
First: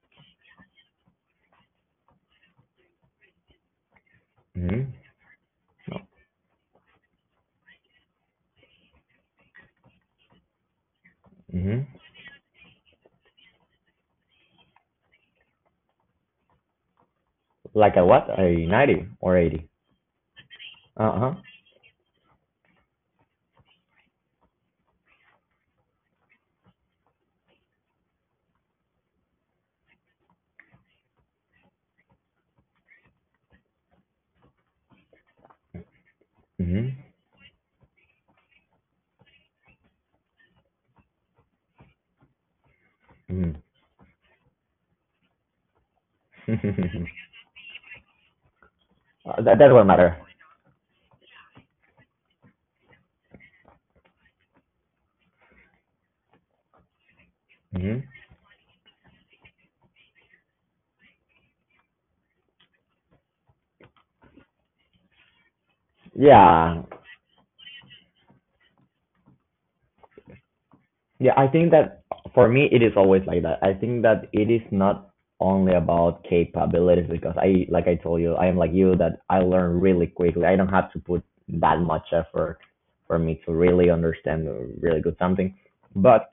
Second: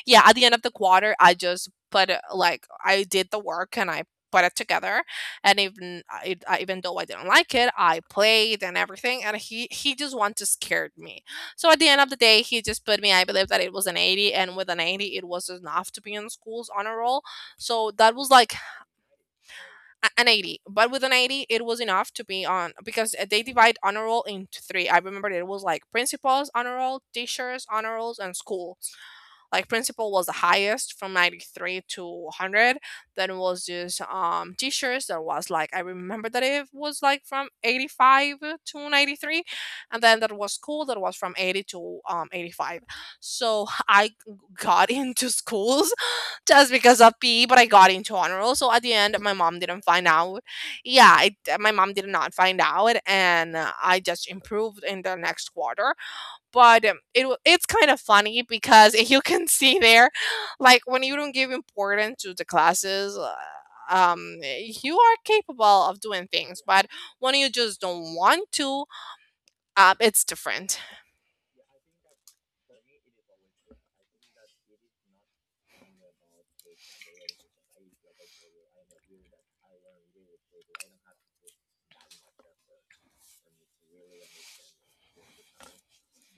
Speaker 2: yeah at the end of the quarter, I just like, I did the work and I put it
Speaker 1: Mhm,
Speaker 2: together, and even even though I didn't like it, I played and everything, and he just wanted to scared me. So at
Speaker 1: mhm.
Speaker 2: the end of the day, he just put me, I believe that it was an 80, and with an 80 it was enough to be in school's honor roll. So
Speaker 1: Like a
Speaker 2: that
Speaker 1: what?
Speaker 2: was like
Speaker 1: A 90 or 80?
Speaker 2: an 80, but with an
Speaker 1: Uh huh.
Speaker 2: 80 it was enough to be on, because they divide honor roll into three. I remember it was like principals honor roll, teachers honor rolls, and school. Like, principal was the highest, from 93 to 100. Then it was this t-shirts, that was like, I remember that it
Speaker 1: Mhm,
Speaker 2: was like from 85 to 93, and then that was school, that was from 80 to 85.
Speaker 1: mhm.
Speaker 2: So I got into schools just because of PE, but I got into honor roll. So at the end my mom
Speaker 1: That
Speaker 2: didn't
Speaker 1: won't
Speaker 2: find
Speaker 1: matter.
Speaker 2: out. Yeah, my mom did not find out, and I just improved in the next quarter. But it it's kind of
Speaker 1: Mhm.
Speaker 2: funny because you can see there, like, when you don't give importance to the classes, you are capable of doing things, but
Speaker 1: Yeah,
Speaker 2: when you just don't want to, it's different.
Speaker 1: yeah. I think that for me it is always like that. I think that it is not only about capabilities because I, like I told you, I am like you that I learn really quickly. I don't have to put that much effort for me to really understand or really good something. But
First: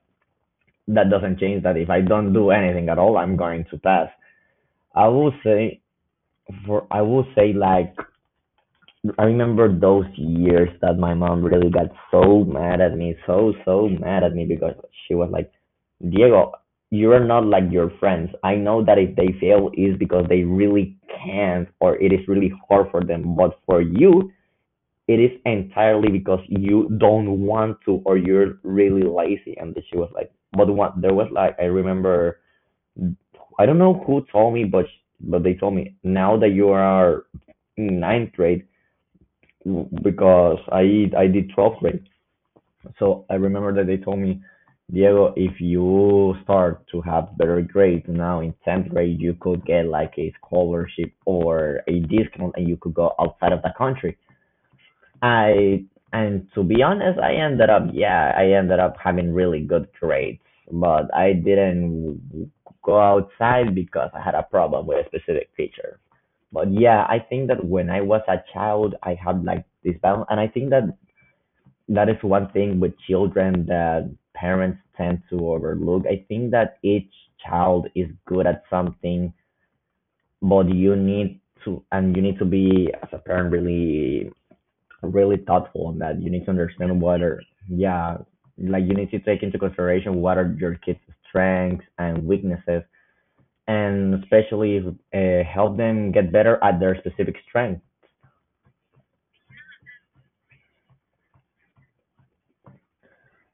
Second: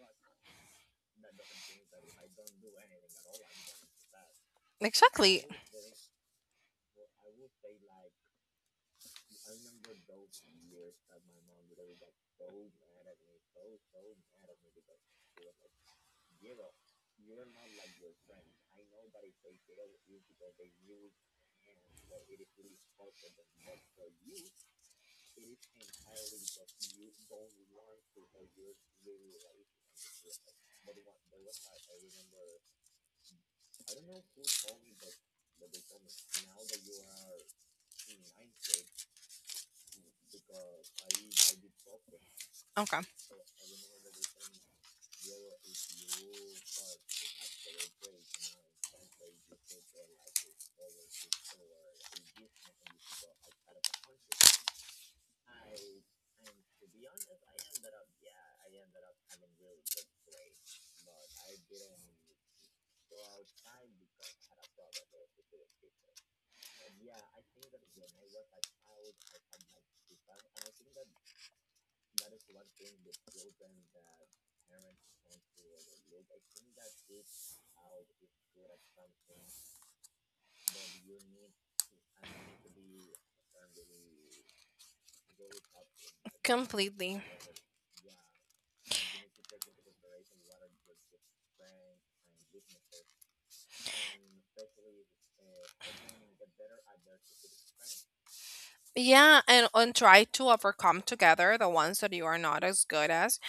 Speaker 1: that doesn't change that if I don't do anything at all, I'm going to pass. I will
Speaker 2: Exactly.
Speaker 1: say I will say like I remember those years that my mom really got so mad at me, so mad at me because she was like, Diego, you are not like your friends. I know that if they fail is because they really can't or it is really hard for them, but for you it is entirely because you don't want to or you're really lazy. And she was like, but what? There was like, I remember, I don't know who told me, but they told me, now that you are in ninth grade because I did 12th grade.
Speaker 2: Okay.
Speaker 1: So I remember that they told me, Diego, if you start to have better grades now in 10th grade, you could get like a scholarship or a discount, and you could go outside of the country. I And to be honest, I ended up having really good grades, but I didn't go outside because I had a problem with a specific teacher. But yeah, I think that when I was a child, I had like this balance, and I think that that is one thing with children that parents tend to overlook. I think that each child is good at something, but you need to be as a parent really, really thoughtful on that. You need to understand what
Speaker 2: Completely.
Speaker 1: are. Yeah, like you need to take into consideration what are your kids' strengths and weaknesses, and especially help them get better at their specific strength.
Speaker 2: Yeah, and try to overcome together the ones that you are not as good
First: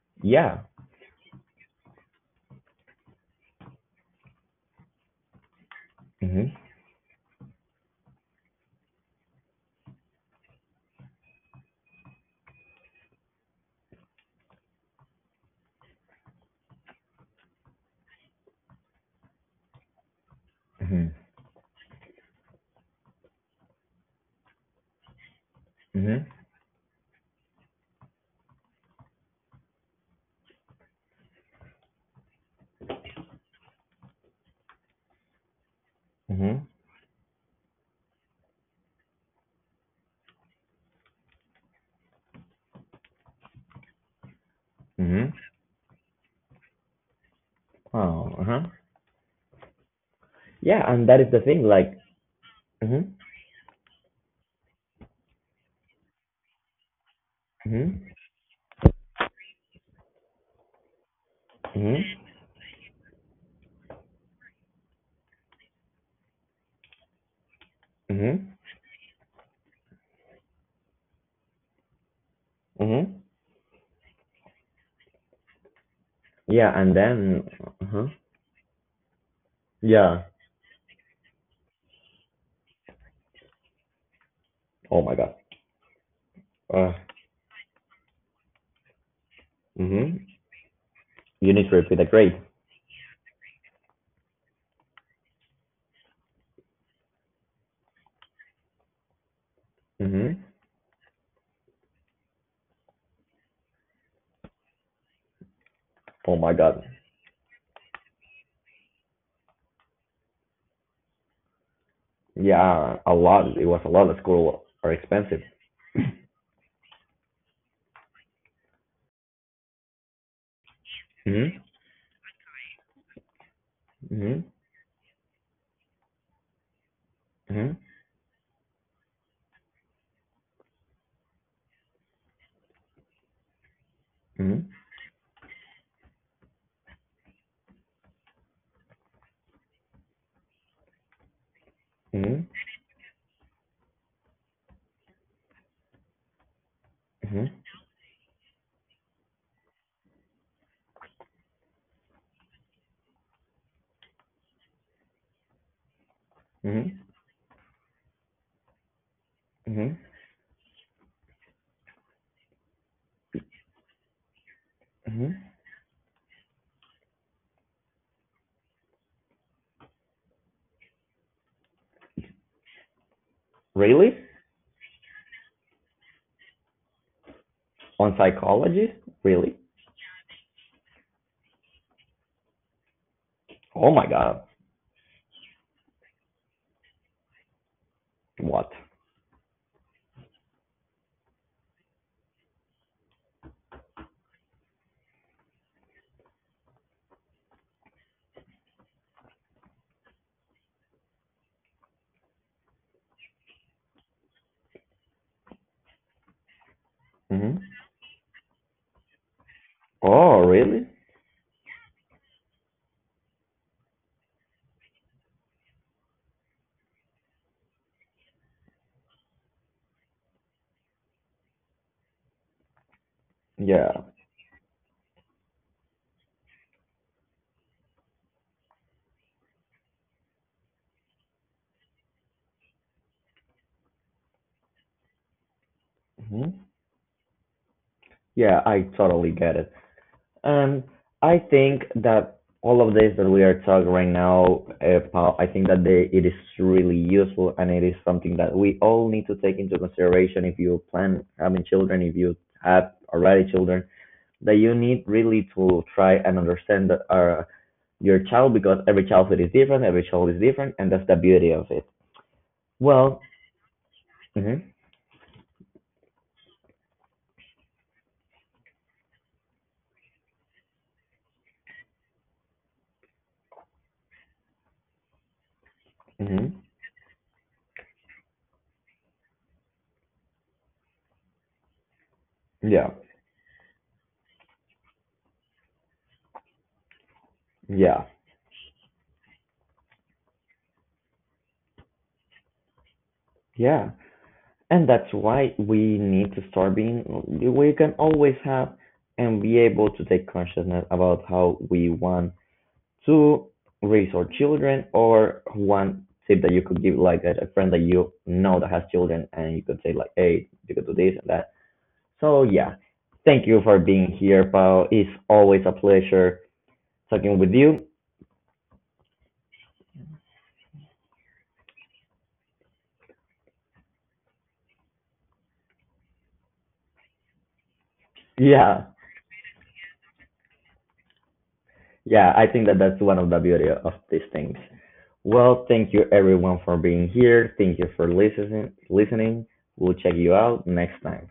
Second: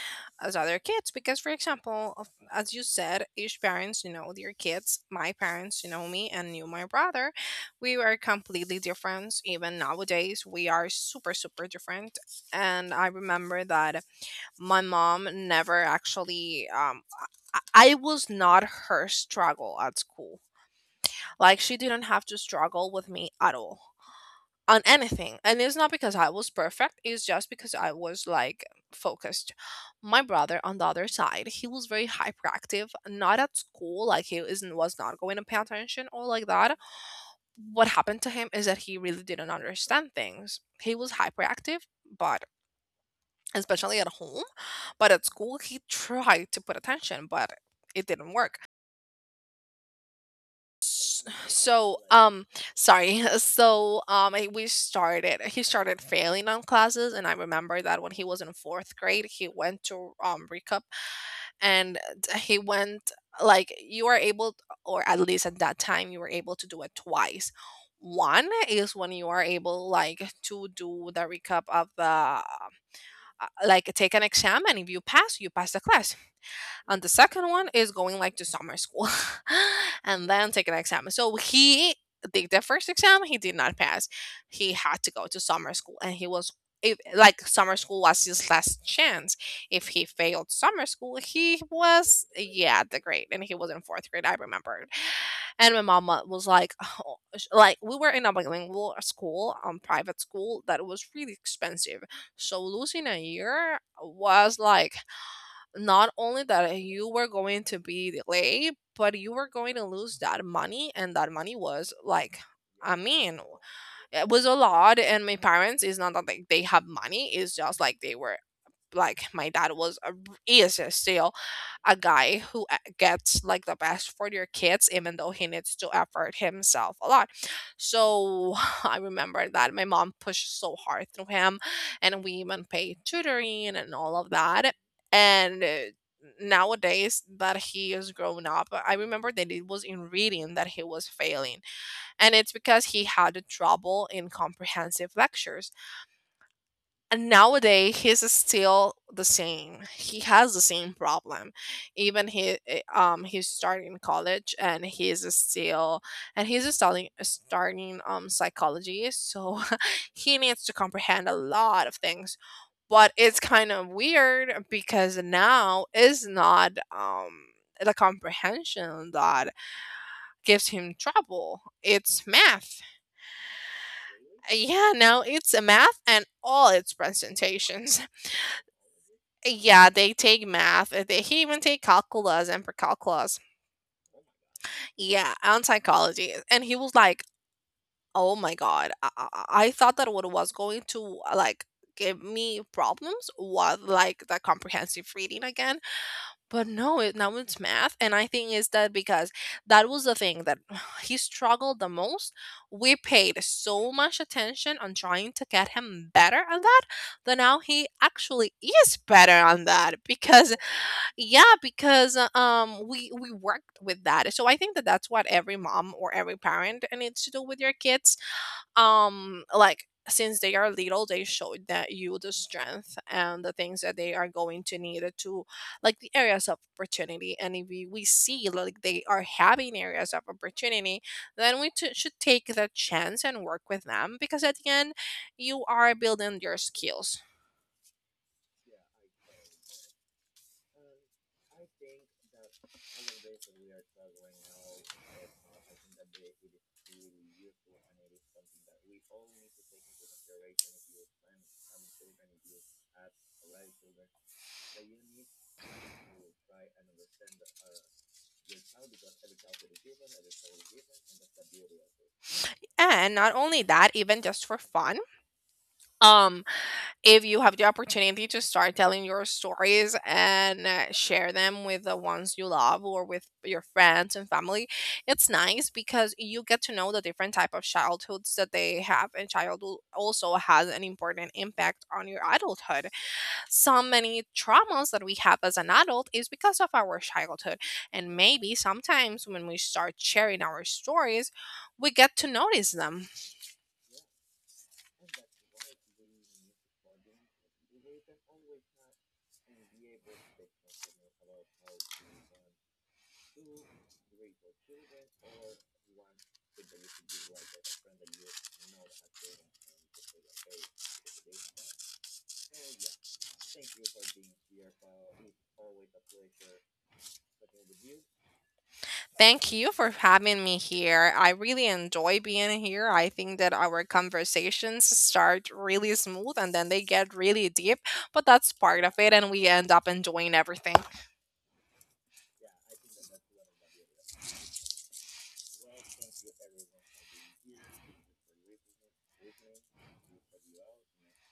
Speaker 2: as
Speaker 1: Yeah.
Speaker 2: other kids. Because, for example, as you said, each parents, you know, their kids. My parents, you know, me
Speaker 1: Mhm.
Speaker 2: and you, my brother. We were completely different. Even nowadays, we are super, super different. And I remember that my mom never actually. I I was not her struggle at school.
Speaker 1: Mhm.
Speaker 2: Like she didn't have to struggle with me at all on anything. And it's not because
Speaker 1: Mhm.
Speaker 2: I was perfect, it's just because I was like focused. My brother on the other side, he was very hyperactive, not at school, like he isn't was not going to pay attention or like
Speaker 1: Mhm.
Speaker 2: that. What happened to him is that he really didn't understand things. He was hyperactive, but especially at home, but at
Speaker 1: Mhm.
Speaker 2: school he tried to put attention, but it
Speaker 1: Oh.
Speaker 2: didn't
Speaker 1: Uh
Speaker 2: work.
Speaker 1: huh. Yeah, and that is the thing. Like.
Speaker 2: So,
Speaker 1: Mhm.
Speaker 2: sorry. So, we started. He started failing on classes, and I remember that
Speaker 1: Mhm.
Speaker 2: when he was in 4th grade, he went to recap, and
Speaker 1: Mhm.
Speaker 2: he went like, you are able, or at least at that time, you were able to do it twice. One
Speaker 1: Mhm.
Speaker 2: is when you are able, like, to do the recap of the
Speaker 1: Mhm.
Speaker 2: like, take an exam, and if you pass, you pass the class,
Speaker 1: Yeah, and
Speaker 2: and the second
Speaker 1: then.
Speaker 2: one
Speaker 1: Uh
Speaker 2: is
Speaker 1: huh.
Speaker 2: going like to summer school
Speaker 1: Yeah.
Speaker 2: and then take an exam. So he did the first exam, he did not pass, he had
Speaker 1: Oh
Speaker 2: to
Speaker 1: my
Speaker 2: go
Speaker 1: God.
Speaker 2: to summer school, and he was,
Speaker 1: Uh.
Speaker 2: if, like summer school was his last chance. If he
Speaker 1: Mhm.
Speaker 2: failed summer school,
Speaker 1: You
Speaker 2: he
Speaker 1: need to repeat the
Speaker 2: was
Speaker 1: grade.
Speaker 2: yeah the grade, and he was in fourth grade I remembered. And my mama was like, oh, like we were in a bilingual school, private
Speaker 1: Mhm.
Speaker 2: school that was really expensive. So losing a year was like not
Speaker 1: Oh
Speaker 2: only
Speaker 1: my
Speaker 2: that
Speaker 1: god.
Speaker 2: you were going to be delayed, but you were going to lose that money, and that money was like, I
Speaker 1: Yeah, a
Speaker 2: mean,
Speaker 1: lot. It was a lot. The
Speaker 2: it was a
Speaker 1: school are
Speaker 2: lot. And my
Speaker 1: expensive.
Speaker 2: parents is not that like they have money; it's just like they were like my dad was a, he is still
Speaker 1: Mhm.
Speaker 2: a guy who gets like the best for their
Speaker 1: Mhm.
Speaker 2: kids, even though he needs to effort himself a lot.
Speaker 1: Mhm.
Speaker 2: So I remember that my mom pushed so hard through him, and we even paid tutoring and all of
Speaker 1: Mhm.
Speaker 2: that. And nowadays that he is grown up, I remember that it was in reading that he was failing, and
Speaker 1: Mhm.
Speaker 2: it's because he had trouble in comprehensive lectures. And
Speaker 1: Mhm.
Speaker 2: nowadays he's still the same, he has the same problem. Even he's starting college, and he's still and he's
Speaker 1: Mhm.
Speaker 2: starting psychology. So
Speaker 1: Mhm.
Speaker 2: he needs to comprehend a lot of things, but it's kind of weird because
Speaker 1: Mhm.
Speaker 2: now is not the comprehension that gives him trouble, it's math.
Speaker 1: Really?
Speaker 2: Yeah, now it's a math and all its presentations.
Speaker 1: On psychology? Really?
Speaker 2: Yeah, they take math. He even take calculus and precalculus.
Speaker 1: Oh my god.
Speaker 2: Yeah, and psychology. And he was like, "Oh my
Speaker 1: What?
Speaker 2: god, I thought that what was going to like give me problems was like the comprehensive reading again, but no, it, now it's math." And I think is that because that was the thing that he struggled the most. We paid so much attention on trying to get him better on that, that now
Speaker 1: Mhm.
Speaker 2: he actually is better on that
Speaker 1: Oh,
Speaker 2: because
Speaker 1: really?
Speaker 2: yeah, because we worked with that. So I think that that's what every mom or every parent needs to do with your kids. Like, since they are little, they showed that you the strength and the things that
Speaker 1: Yeah.
Speaker 2: they are going to need to, like the areas of opportunity. And if we see like they are having areas of opportunity, then we should take the chance and work with them, because at the end you are building your
Speaker 1: Mhm.
Speaker 2: skills.
Speaker 1: Yeah, I totally get it. Um, I think that all of this that we are talking right now, Paul, I think that it is really useful, and it is something that we all need to take into consideration if you plan having children, if you have already children, that you need really to try and understand that, your child, because every childhood is different, every child is different, and that's the beauty of it.
Speaker 2: And
Speaker 1: Well,
Speaker 2: not only that, even just for
Speaker 1: hmm,
Speaker 2: fun. Um if you have the opportunity to start telling your stories and share them with the ones you love or with your friends and family, it's nice because you get
Speaker 1: hmm,
Speaker 2: to know the different type of childhoods that they have, and childhood also has an important impact on your adulthood.
Speaker 1: yeah,
Speaker 2: So many traumas that we have as an adult is because of our childhood,
Speaker 1: yeah,
Speaker 2: and maybe sometimes when we start sharing our stories, we get to notice them.
Speaker 1: yeah. And that's why we need to start being we can always have and be able to take consciousness about how we want to raise our children, or one tip that you could give, like, friend that you know that has children, and you could say, like, hey, you could do this and that. So, yeah, thank you for being here, Paul. It's always a pleasure talking with you.
Speaker 2: Thank you for having me here. I really enjoy being here. I think that our conversations start really smooth and then they get really deep, but that's part
Speaker 1: Yeah.
Speaker 2: of it, and we end up enjoying everything.
Speaker 1: Yeah, I think that that's one of the beauty of these things. Well, thank you everyone for being here. Thank you for listening. We'll check you out next time.